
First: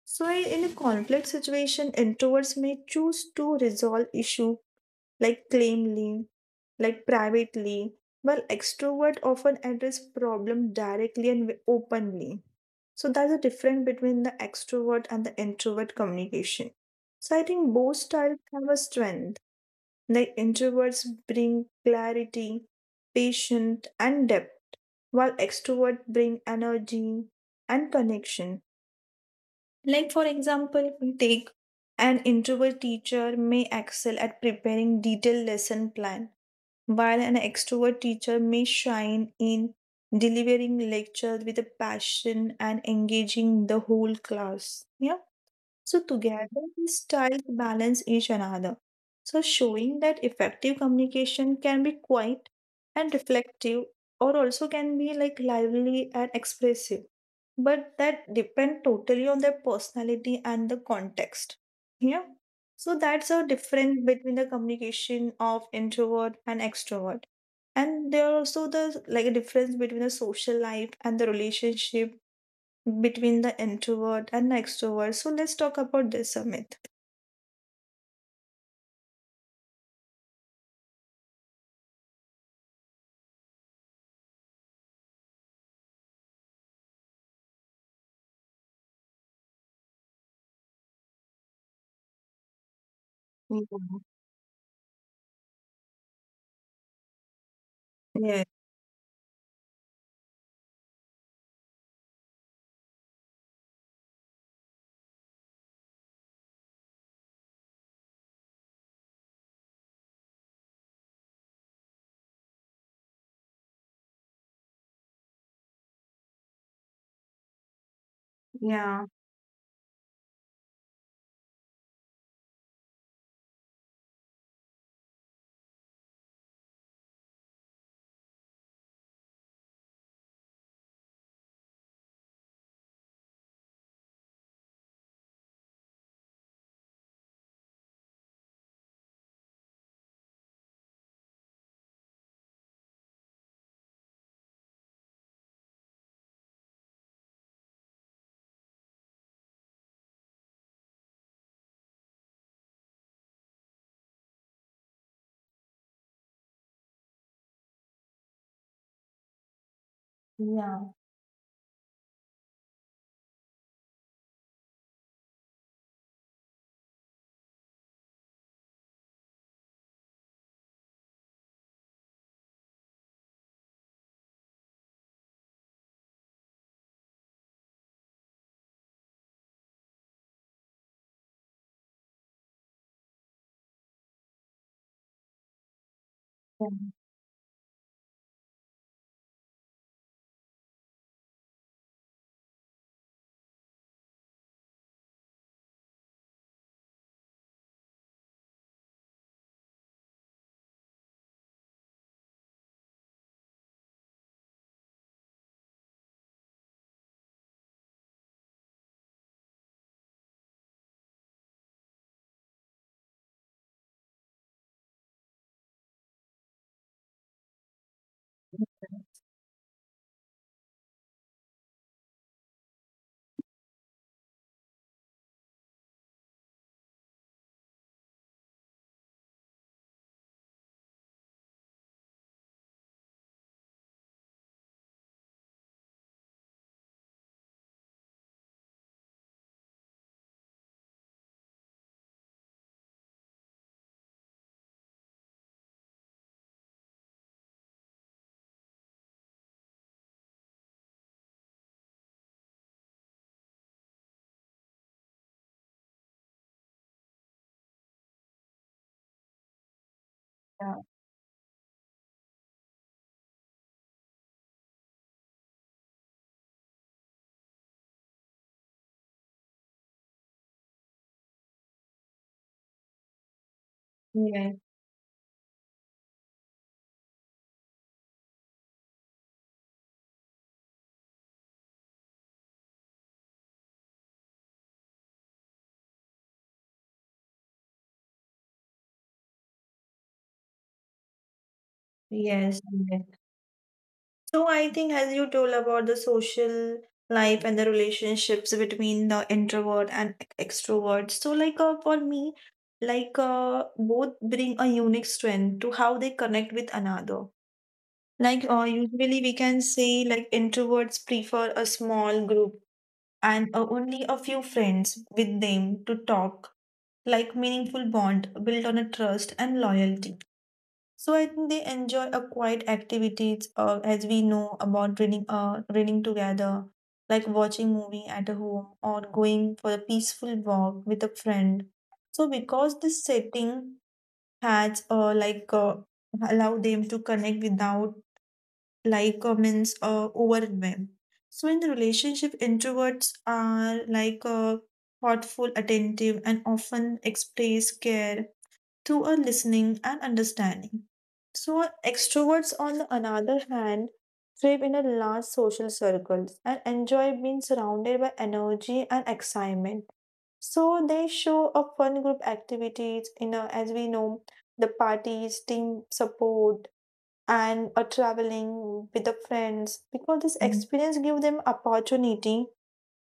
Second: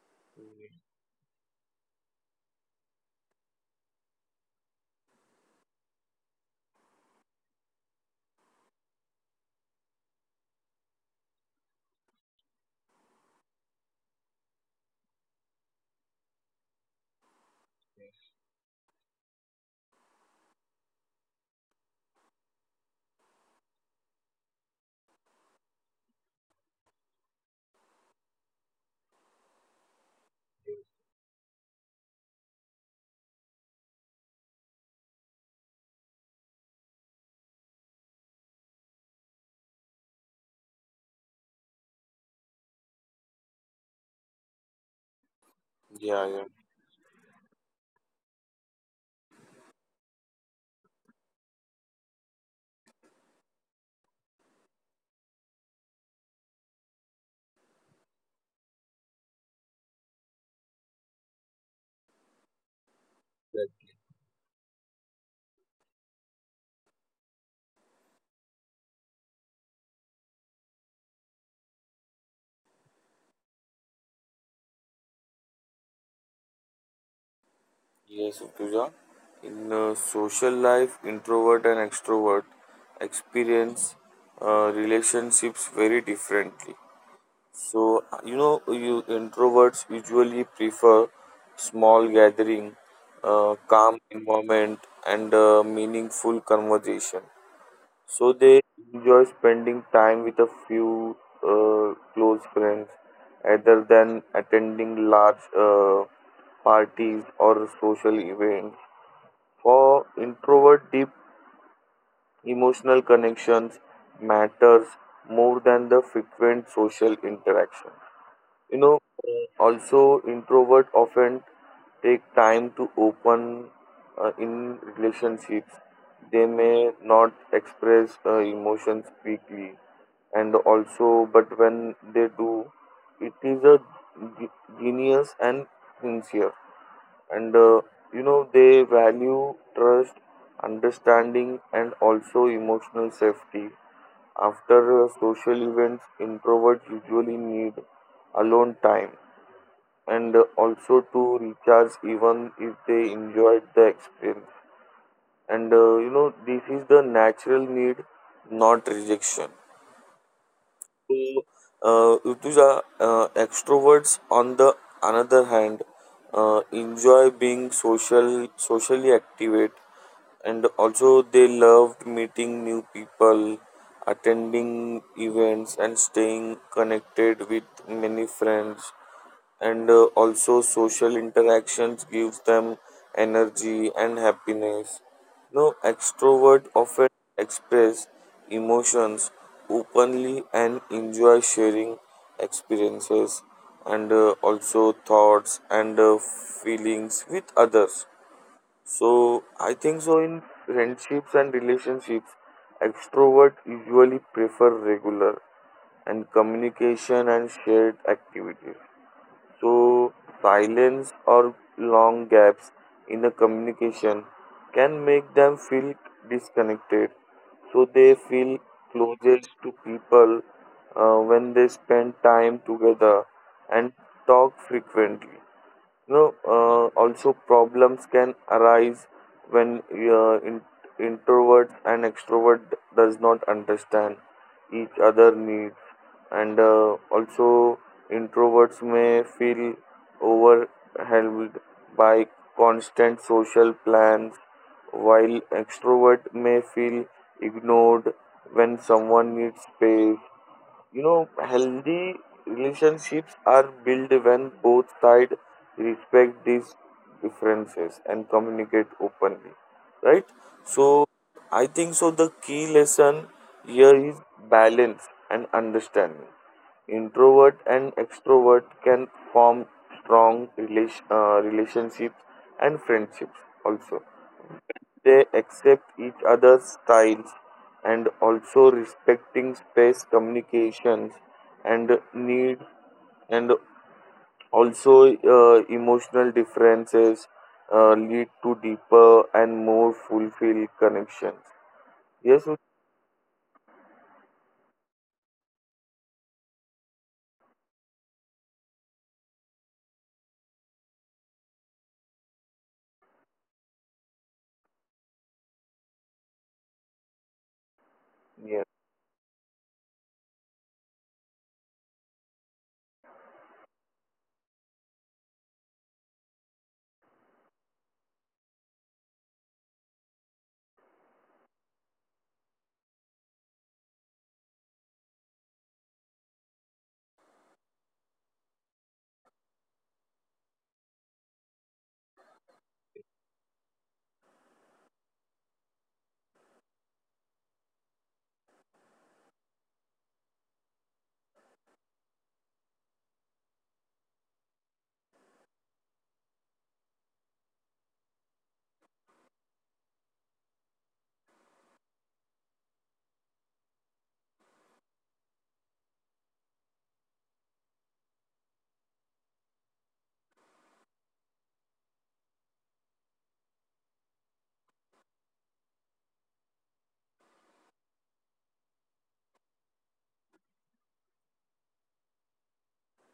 [SPEAKER 1] so in a conflict situation, introverts may choose to resolve issue like claimly, like privately, while extrovert often address problem directly and openly. So that's a difference between the extrovert and the introvert communication. So I think both styles have a strength. Like introverts bring clarity, patience, and depth, while extroverts bring energy and connection. Like, for example, take an introvert teacher may excel at preparing detailed lesson plan, while an extrovert teacher may shine in delivering lectures with a passion and engaging the whole class. Yeah. So
[SPEAKER 2] Yeah, yeah.
[SPEAKER 1] together these styles balance each another. So showing that effective communication can be quiet and reflective or also can be like lively and expressive. But that depend totally on their personality and the context. Yeah. So that's a
[SPEAKER 2] That,
[SPEAKER 1] difference between the communication of introvert and extrovert. And there are also the like a difference between the social life and the relationship between the introvert and the extrovert. So let's talk about this, Amit.
[SPEAKER 2] yes, Rituja. In social life, introvert and extrovert experience relationships very differently. So, you know, you introverts usually prefer small gathering, calm environment, and meaningful conversation. So
[SPEAKER 1] Yeah,
[SPEAKER 2] they enjoy spending time with a few close friends rather than attending large parties or social events. For introvert, deep emotional connections matters more than the frequent social interaction. You know,
[SPEAKER 1] yeah,
[SPEAKER 2] also introvert often take time to open in relationships. They may not express emotions quickly, and also, but when they do, it is a genius and sincere. And you know, they value trust, understanding, and also emotional safety. After social events, introverts usually need alone time and also to recharge even if they enjoyed the experience. And you know this is the natural need not rejection.
[SPEAKER 1] yeah,
[SPEAKER 2] So Utuja, extroverts on the another hand enjoy being social socially activate and also they loved meeting new people attending events and staying connected with many friends. And also social interactions gives them energy and happiness. No,
[SPEAKER 1] yeah,
[SPEAKER 2] extrovert often express emotions openly and enjoy sharing experiences and also thoughts and feelings with others. So I think so in friendships and relationships extrovert usually prefer regular and communication and shared activities. So silence or long gaps in the communication can make them feel disconnected. So, they feel closest to people when they spend time together and talk frequently. You know, also problems can arise when introvert and extrovert does not understand each other needs, and also introverts may feel overwhelmed by constant social plans, while extrovert may feel ignored when someone needs space. You know, healthy relationships are built when both sides respect these differences and communicate openly, right?
[SPEAKER 1] yeah,
[SPEAKER 2] So, I think so. The key lesson here is balance and understanding. Introvert and extrovert can form strong relationships and friendships also.
[SPEAKER 1] yeah,
[SPEAKER 2] They accept each other's styles and also respecting space communications and need and also emotional differences lead to deeper and more fulfilled connections. Yes.
[SPEAKER 1] yes, yes. So I think as you told about the social life and the relationships between the introvert and extrovert. So like for me, like both bring a unique strength to how they connect with another. Like
[SPEAKER 2] Yeah,
[SPEAKER 1] usually we can say like introverts prefer a small group and only a few friends with them to talk like meaningful bond built on a trust and loyalty so I think they enjoy a quiet activities as we know about reading reading together like watching movie at home or going for a peaceful walk with a friend so because this setting has like allow them to connect without like comments overwhelm. So in the relationship, introverts are like thoughtful, attentive, and often express care through a listening and understanding. So extroverts, on the another hand, thrive in a large social circles and enjoy being surrounded by energy and excitement. So they show up fun group activities, you know, as we know, the parties, team support, and or traveling with the friends because this experience give them opportunity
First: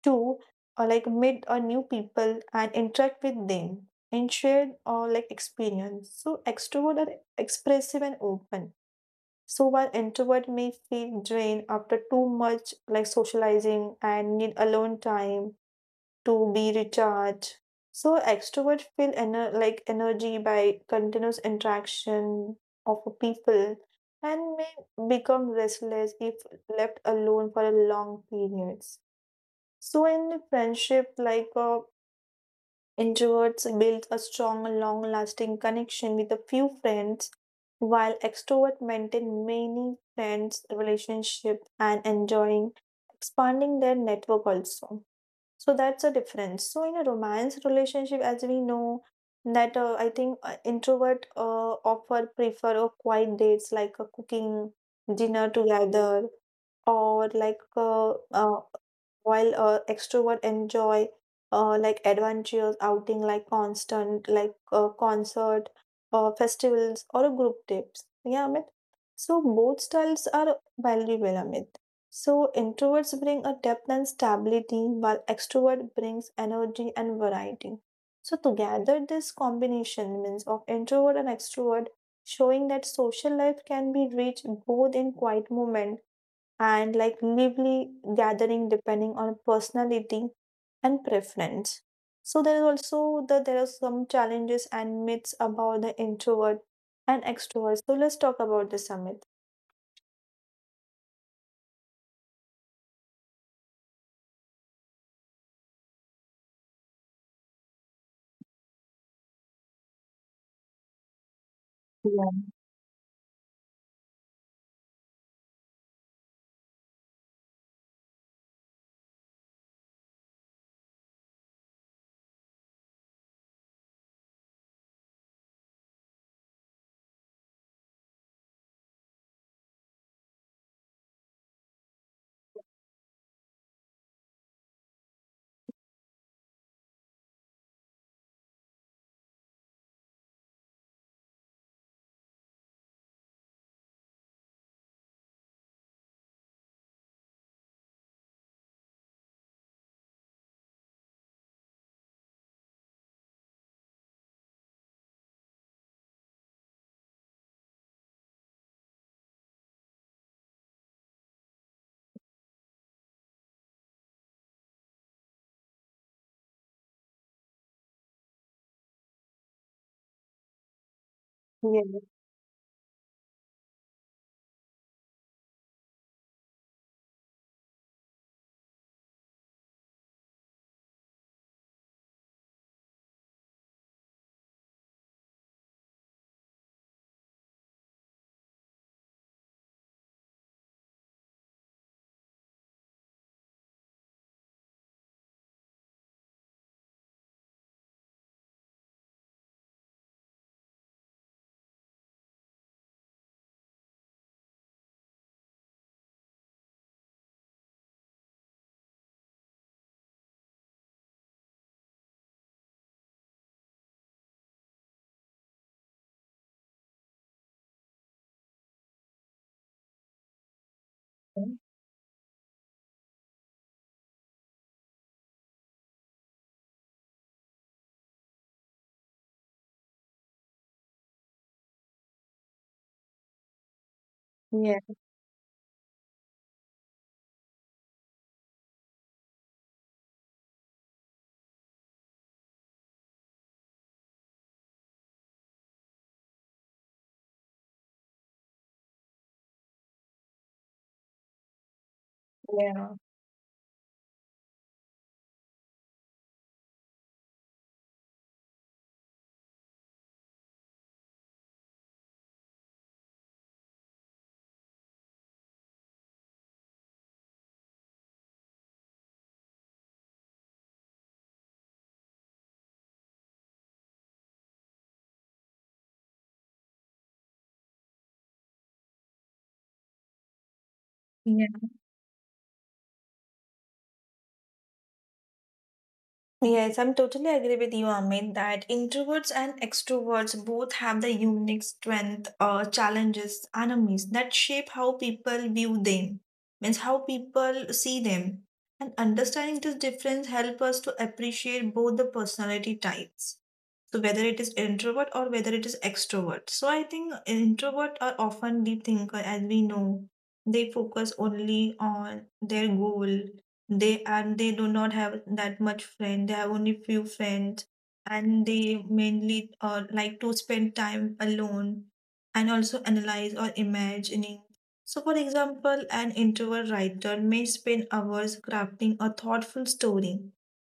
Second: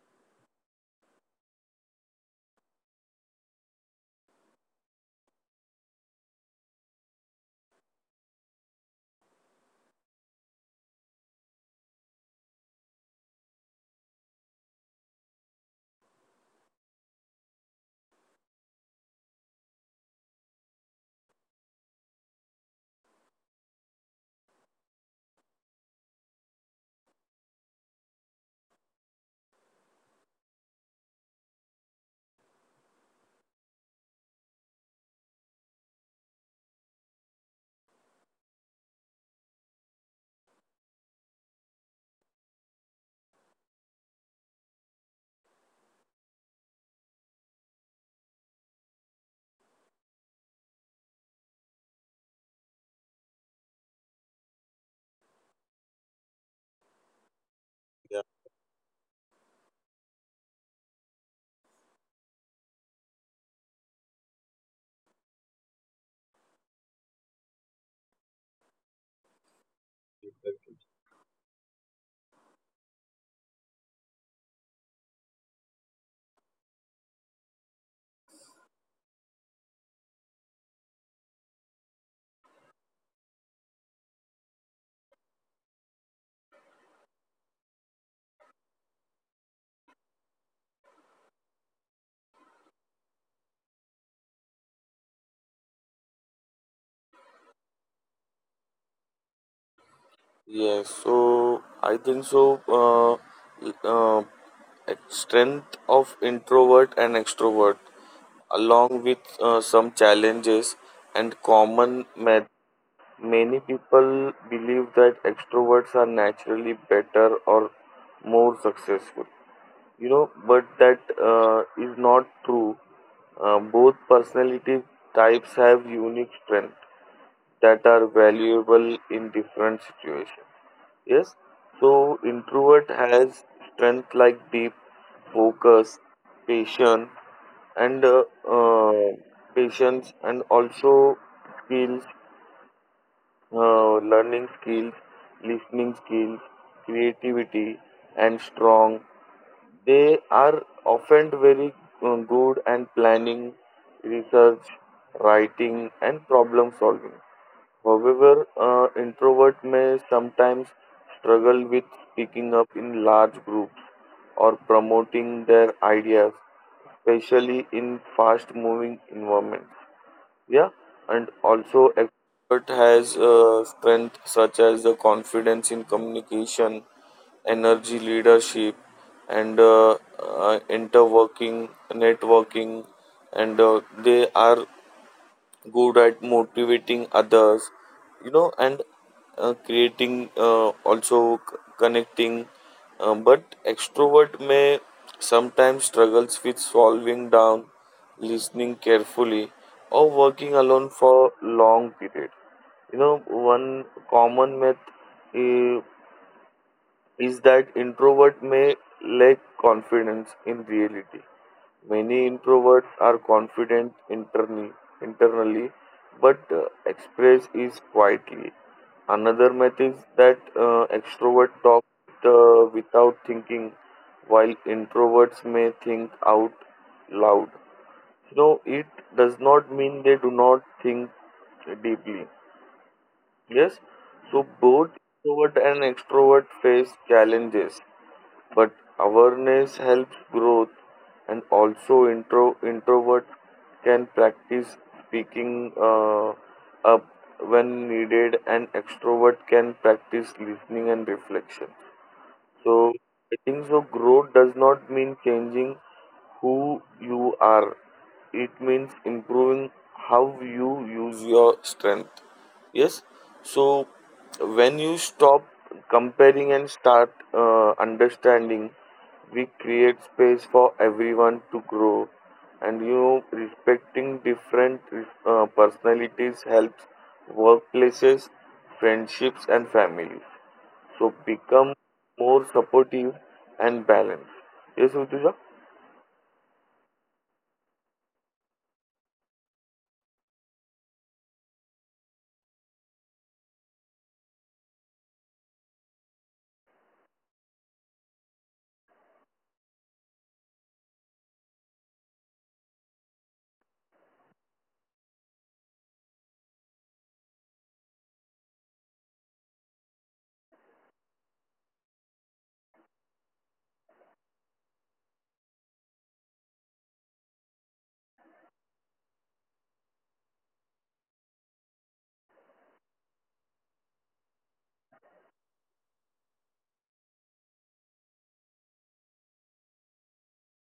[SPEAKER 1] to or like meet or new people and interact with them and share or like experience so extrovert are expressive and open so while introvert may feel drained after too much like socializing and need alone time to be recharged. So extroverts feel like energy by continuous interaction of people and may become restless if left alone for a long periods. So in friendship, like introverts build a strong, long-lasting connection with a few friends, while extroverts maintain many friends relationship and enjoying expanding their network also. So that's a difference. So in a romance relationship, as we know, that I think introvert often prefer a quiet dates like a cooking dinner together or like
[SPEAKER 2] yeah,
[SPEAKER 1] while extrovert enjoy like adventurous outing like constant like concert festivals or a group trips yeah amit so both styles are valuable amit so introverts bring a depth and stability while extrovert brings energy and variety so together this combination means of introvert and extrovert showing that social life can be reached both in quiet moments and like lively gathering depending on personality and preference. So there is also the there are some challenges and myths about the introvert and extrovert. So let's talk about this, Amit.
[SPEAKER 2] yes. So I think so. Uh, strength of introvert and extrovert along with some challenges and common.
[SPEAKER 1] Yeah.
[SPEAKER 2] Many people believe that extroverts are naturally better or more successful, you know, but that is not true. Both personality types have unique strengths that are valuable in different situations. Yes, so introvert has strength like deep focus, patience, and uh, and also skills learning skills, listening skills, creativity, and strong. They are often very good and planning, research, writing, and problem solving. However, introvert may sometimes struggle with speaking up in large groups or promoting their ideas, especially in fast-moving environments. Yeah, and also
[SPEAKER 1] Yeah.
[SPEAKER 2] expert has strength such as the confidence in communication, energy, leadership, and interworking networking. And they are good at motivating others, you know, and creating also connecting. But extrovert may sometimes struggles with solving down listening carefully or working alone for long period. You know one common myth eh, is that introvert may lack confidence in reality. Many introverts are confident internally, but express is quietly. Another method is that extrovert talk without thinking, while introverts may think out loud. No, it does not mean they do not think deeply. Yes, so
[SPEAKER 1] Yeah.
[SPEAKER 2] both introvert and extrovert face challenges, but awareness helps growth, and also introvert can practice speaking up when needed, and extrovert can practice listening and reflection. So I think so growth does not mean changing who you are. It means improving how you use your strength. Yes. So when you stop comparing and start understanding, we create space for everyone to grow. And you know, respecting different personalities helps workplaces, friendships, and families. So
[SPEAKER 1] Yeah.
[SPEAKER 2] become more supportive and balanced. Yes, Rutuja?
[SPEAKER 1] Yes, I'm totally agree with you, Amit, that introverts and extroverts both have the unique strength, challenges, enemies that shape how people view them, means how people see them. And understanding this difference help us to appreciate both the personality types. So whether it is introvert or whether it is extrovert. So I think introvert are often deep thinker as we know. They focus only on their goal. They and they do not have that much friend. They have only few friends and they mainly like to spend time alone and also analyze or imagining. So for example, an introvert writer may spend hours crafting a thoughtful story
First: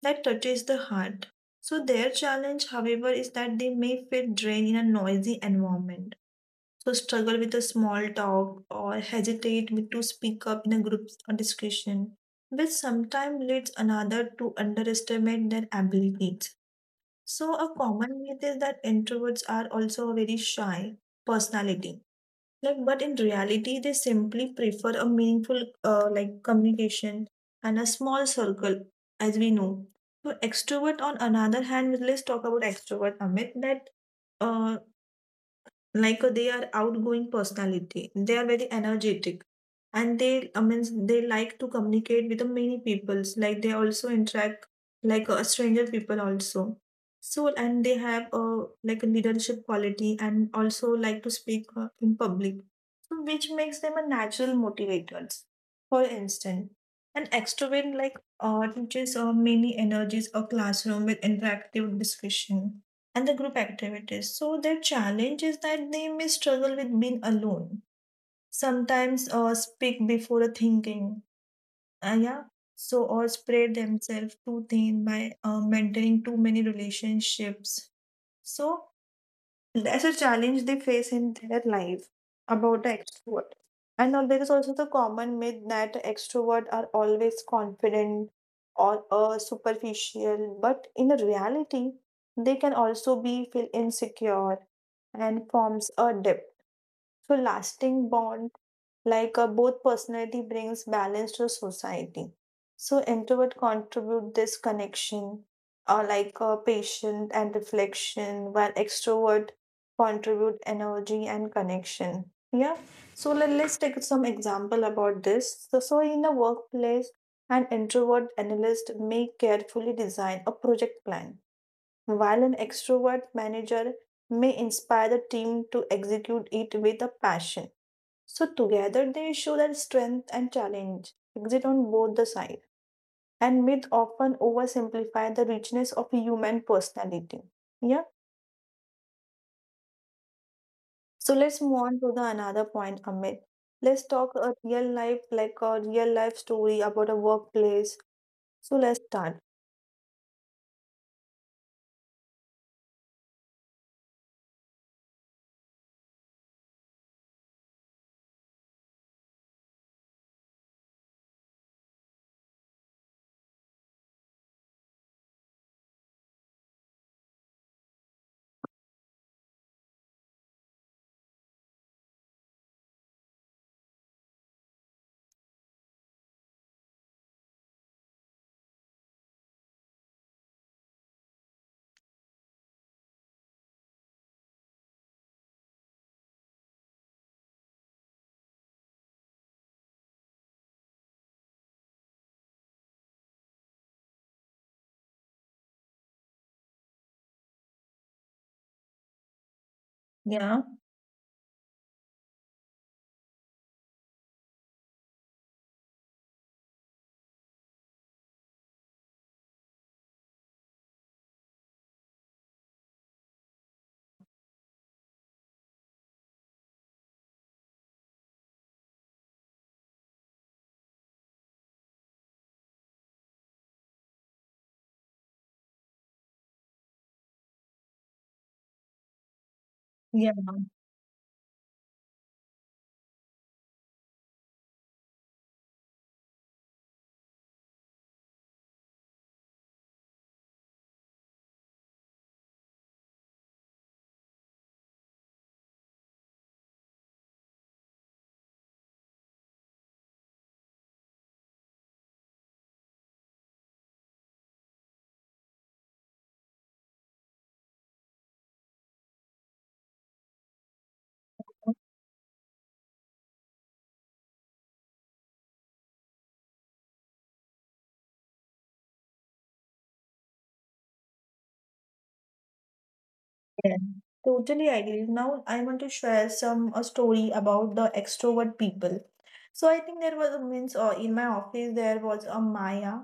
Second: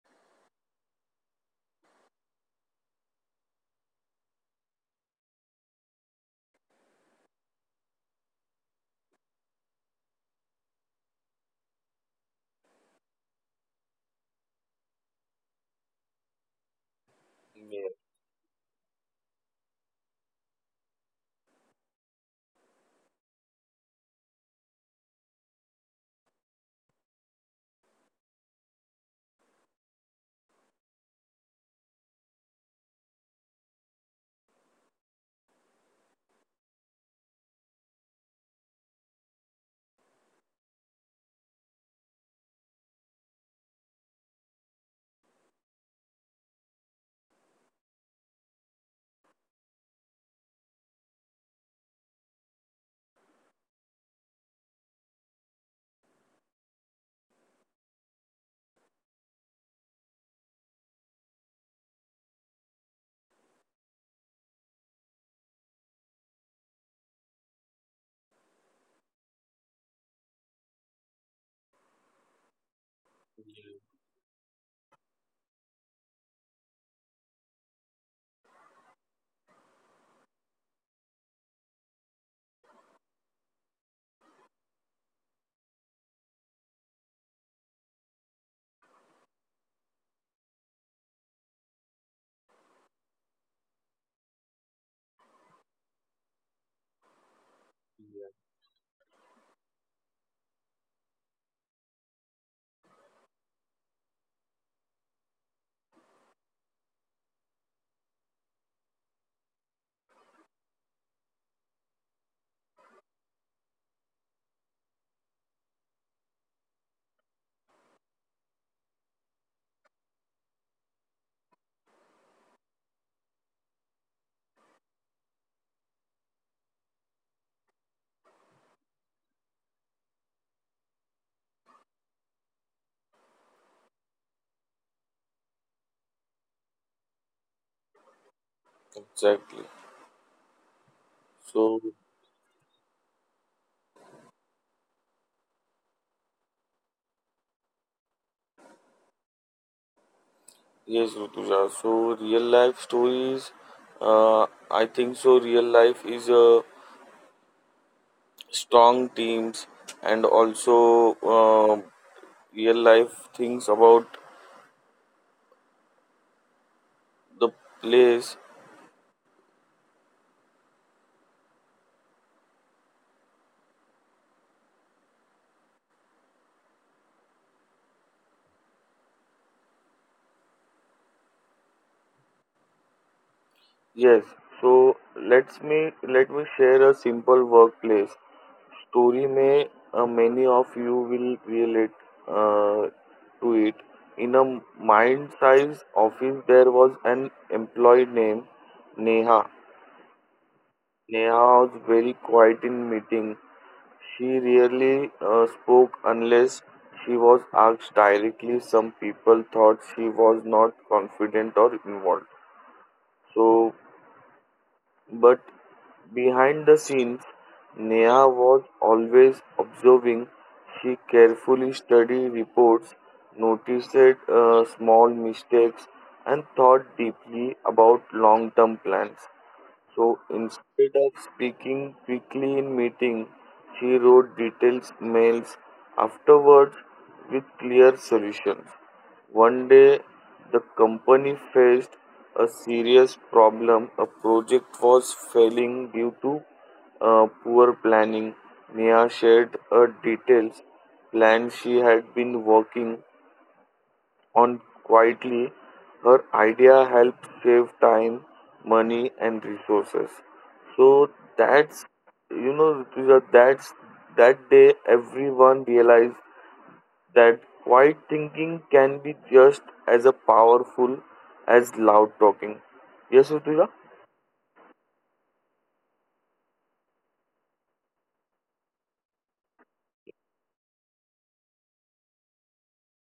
[SPEAKER 1] that touches the heart so their challenge, however, is that they may feel drained in a noisy environment. So struggle with a small talk or hesitate with- to speak up in a group or discussion, which sometimes leads another to underestimate their abilities. So a
[SPEAKER 2] Yeah,
[SPEAKER 1] common myth is that introverts are also very shy personality like but in reality they simply prefer a meaningful like communication and a small circle as we know so extrovert on another hand let's talk about extrovert amit that uh, like they are outgoing personality they are very energetic and they I mean they like to communicate with the many peoples like they also interact like a stranger people also so and they have a like a leadership quality and also like to speak in public which makes them a natural motivators. For instance, an extrovert like teaches or many energies or classroom with interactive discussion and the group activities. So their challenge is that they may struggle with being alone. Sometimes speak before a thinking. Yeah. So or spread themselves too thin by maintaining too many relationships. So that's a challenge they face in their life about the extrovert. And now there is also the common myth that extrovert are always confident or superficial, but in reality, they can also be feel insecure and forms a dip. So lasting bond, like both personality brings balance to society. So introvert contribute this connection, or like patient and reflection, while extrovert contribute energy and connection. Yeah. So let's take some example about this. So, so in the workplace, an introvert analyst may carefully design a project plan while an extrovert manager may inspire the team to execute it with a passion. So together they show their strength and challenge, exit on both the side. And myth often oversimplify the richness of human personality. Yeah.
[SPEAKER 2] exactly.
[SPEAKER 1] So let's
[SPEAKER 2] So,
[SPEAKER 1] move on to the another point, Amit. Let's talk a real life, like a real life story about a workplace. So let's start.
[SPEAKER 2] yes, Rutuja. So, real life stories, I think so. Real life is a strong teams and also real life things about the place. Yes. So let me share a simple workplace story. May many of you will relate uh, to it. In a mind size office there was an employee named Neha.
[SPEAKER 1] Yeah.
[SPEAKER 2] Neha was very quiet in meeting. She rarely spoke unless she was asked directly. Some people thought she was not confident or involved. So but behind the scenes, Neha was always observing. She carefully studied reports, noticed small mistakes, and thought deeply about long term plans. So instead of speaking quickly in meeting, she wrote detailed mails afterwards with clear solutions. One day, the company faced a serious problem. A project was failing due to poor planning. Mia shared a detailed plan she had been working on quietly. Her idea helps save time, money, and resources. So that's you know Rituja, that's that day everyone realized that quiet thinking can be just as a powerful as loud talking. Yes, Rituja?
[SPEAKER 1] Yeah, totally agree. Now I want to share some a story about the extrovert people. So I think there was a means in my office there was a Maya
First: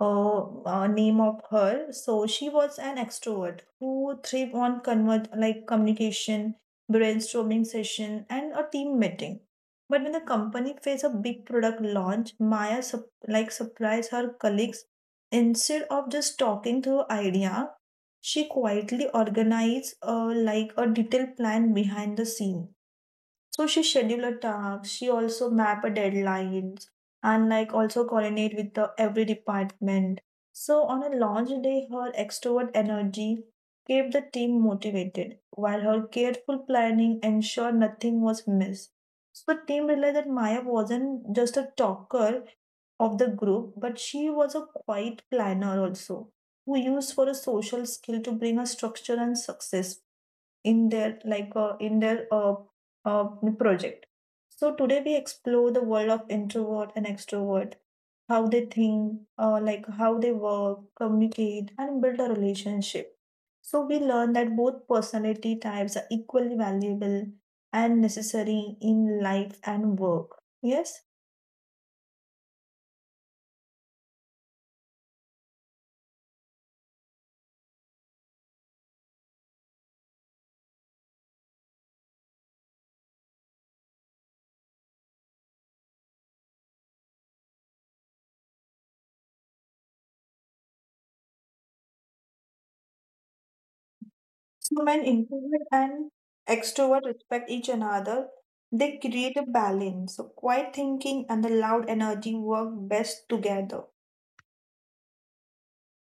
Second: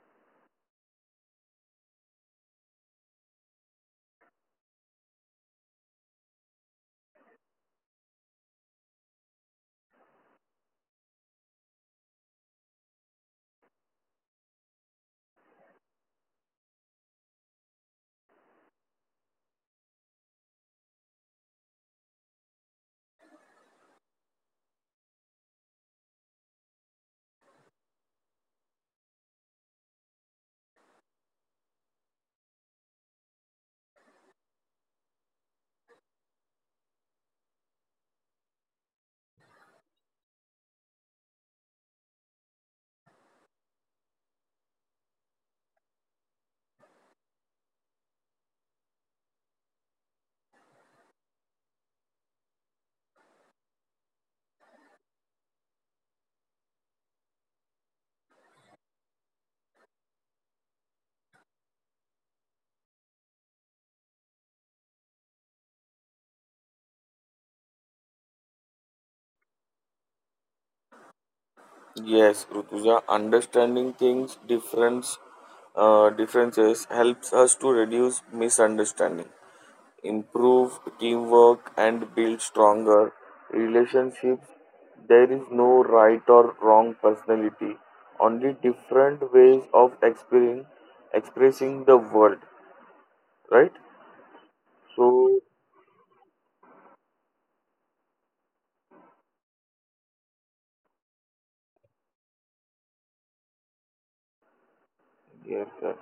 [SPEAKER 1] uh, name of her. So she was an extrovert who thrived on convert like communication, brainstorming session, and a team meeting. But when the company faced a big product launch, like surprised her colleagues. Instead of just talking through idea, she quietly organized like a detailed plan behind the scene so she schedule a task, she also map a deadlines and like also coordinate with the every department. So on a launch day, her extrovert energy kept the team motivated, while her careful planning ensured nothing was missed. So the team realized that Maya wasn't just a talker of the group, but she was a quiet planner also, who used for a social skill to bring a structure and success in their like in their uh, project. So today we explore the world of introvert and extrovert, how they think, like how they work, communicate, and build a relationship. So we learn that both personality types are equally valuable and necessary in life and work. Yes.
[SPEAKER 2] Yes, Rutuja, understanding things difference differences helps us to reduce misunderstanding, improve teamwork and build stronger relationships. There is no right or wrong personality, only different ways of experiencing expressing the world, right?
[SPEAKER 1] So when
[SPEAKER 2] So
[SPEAKER 1] introvert and extrovert respect each another, they create a balance. So quiet thinking and the loud energy work best together.
[SPEAKER 2] yes, sir.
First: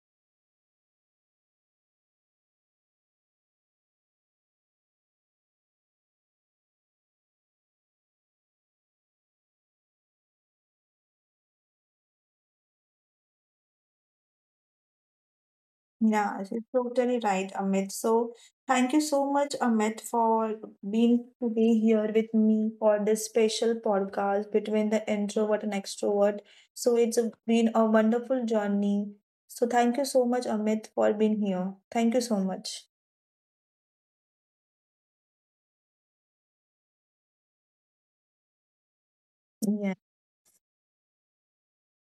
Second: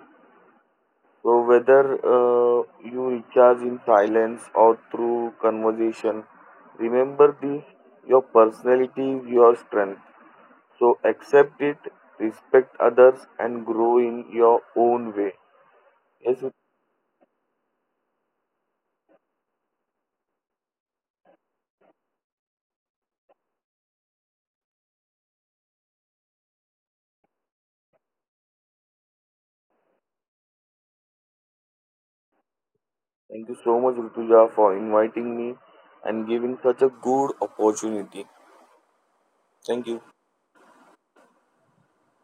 [SPEAKER 2] So whether uh, you recharge in silence or through conversation, remember this: your personality is your strength. So accept it, respect others, and grow in your own way. Yes,
[SPEAKER 1] Yeah,
[SPEAKER 2] Rit-
[SPEAKER 1] you're totally right, Amit. So thank you so much, Amit, for being to be here with me for this special podcast between the introvert and extrovert. So it's a, been a wonderful journey. So thank you so much, Amit, for being here. Thank you so much.
[SPEAKER 2] Thank you so much, Rutuja, for inviting me and giving such a good opportunity. Thank you.
[SPEAKER 1] Yeah.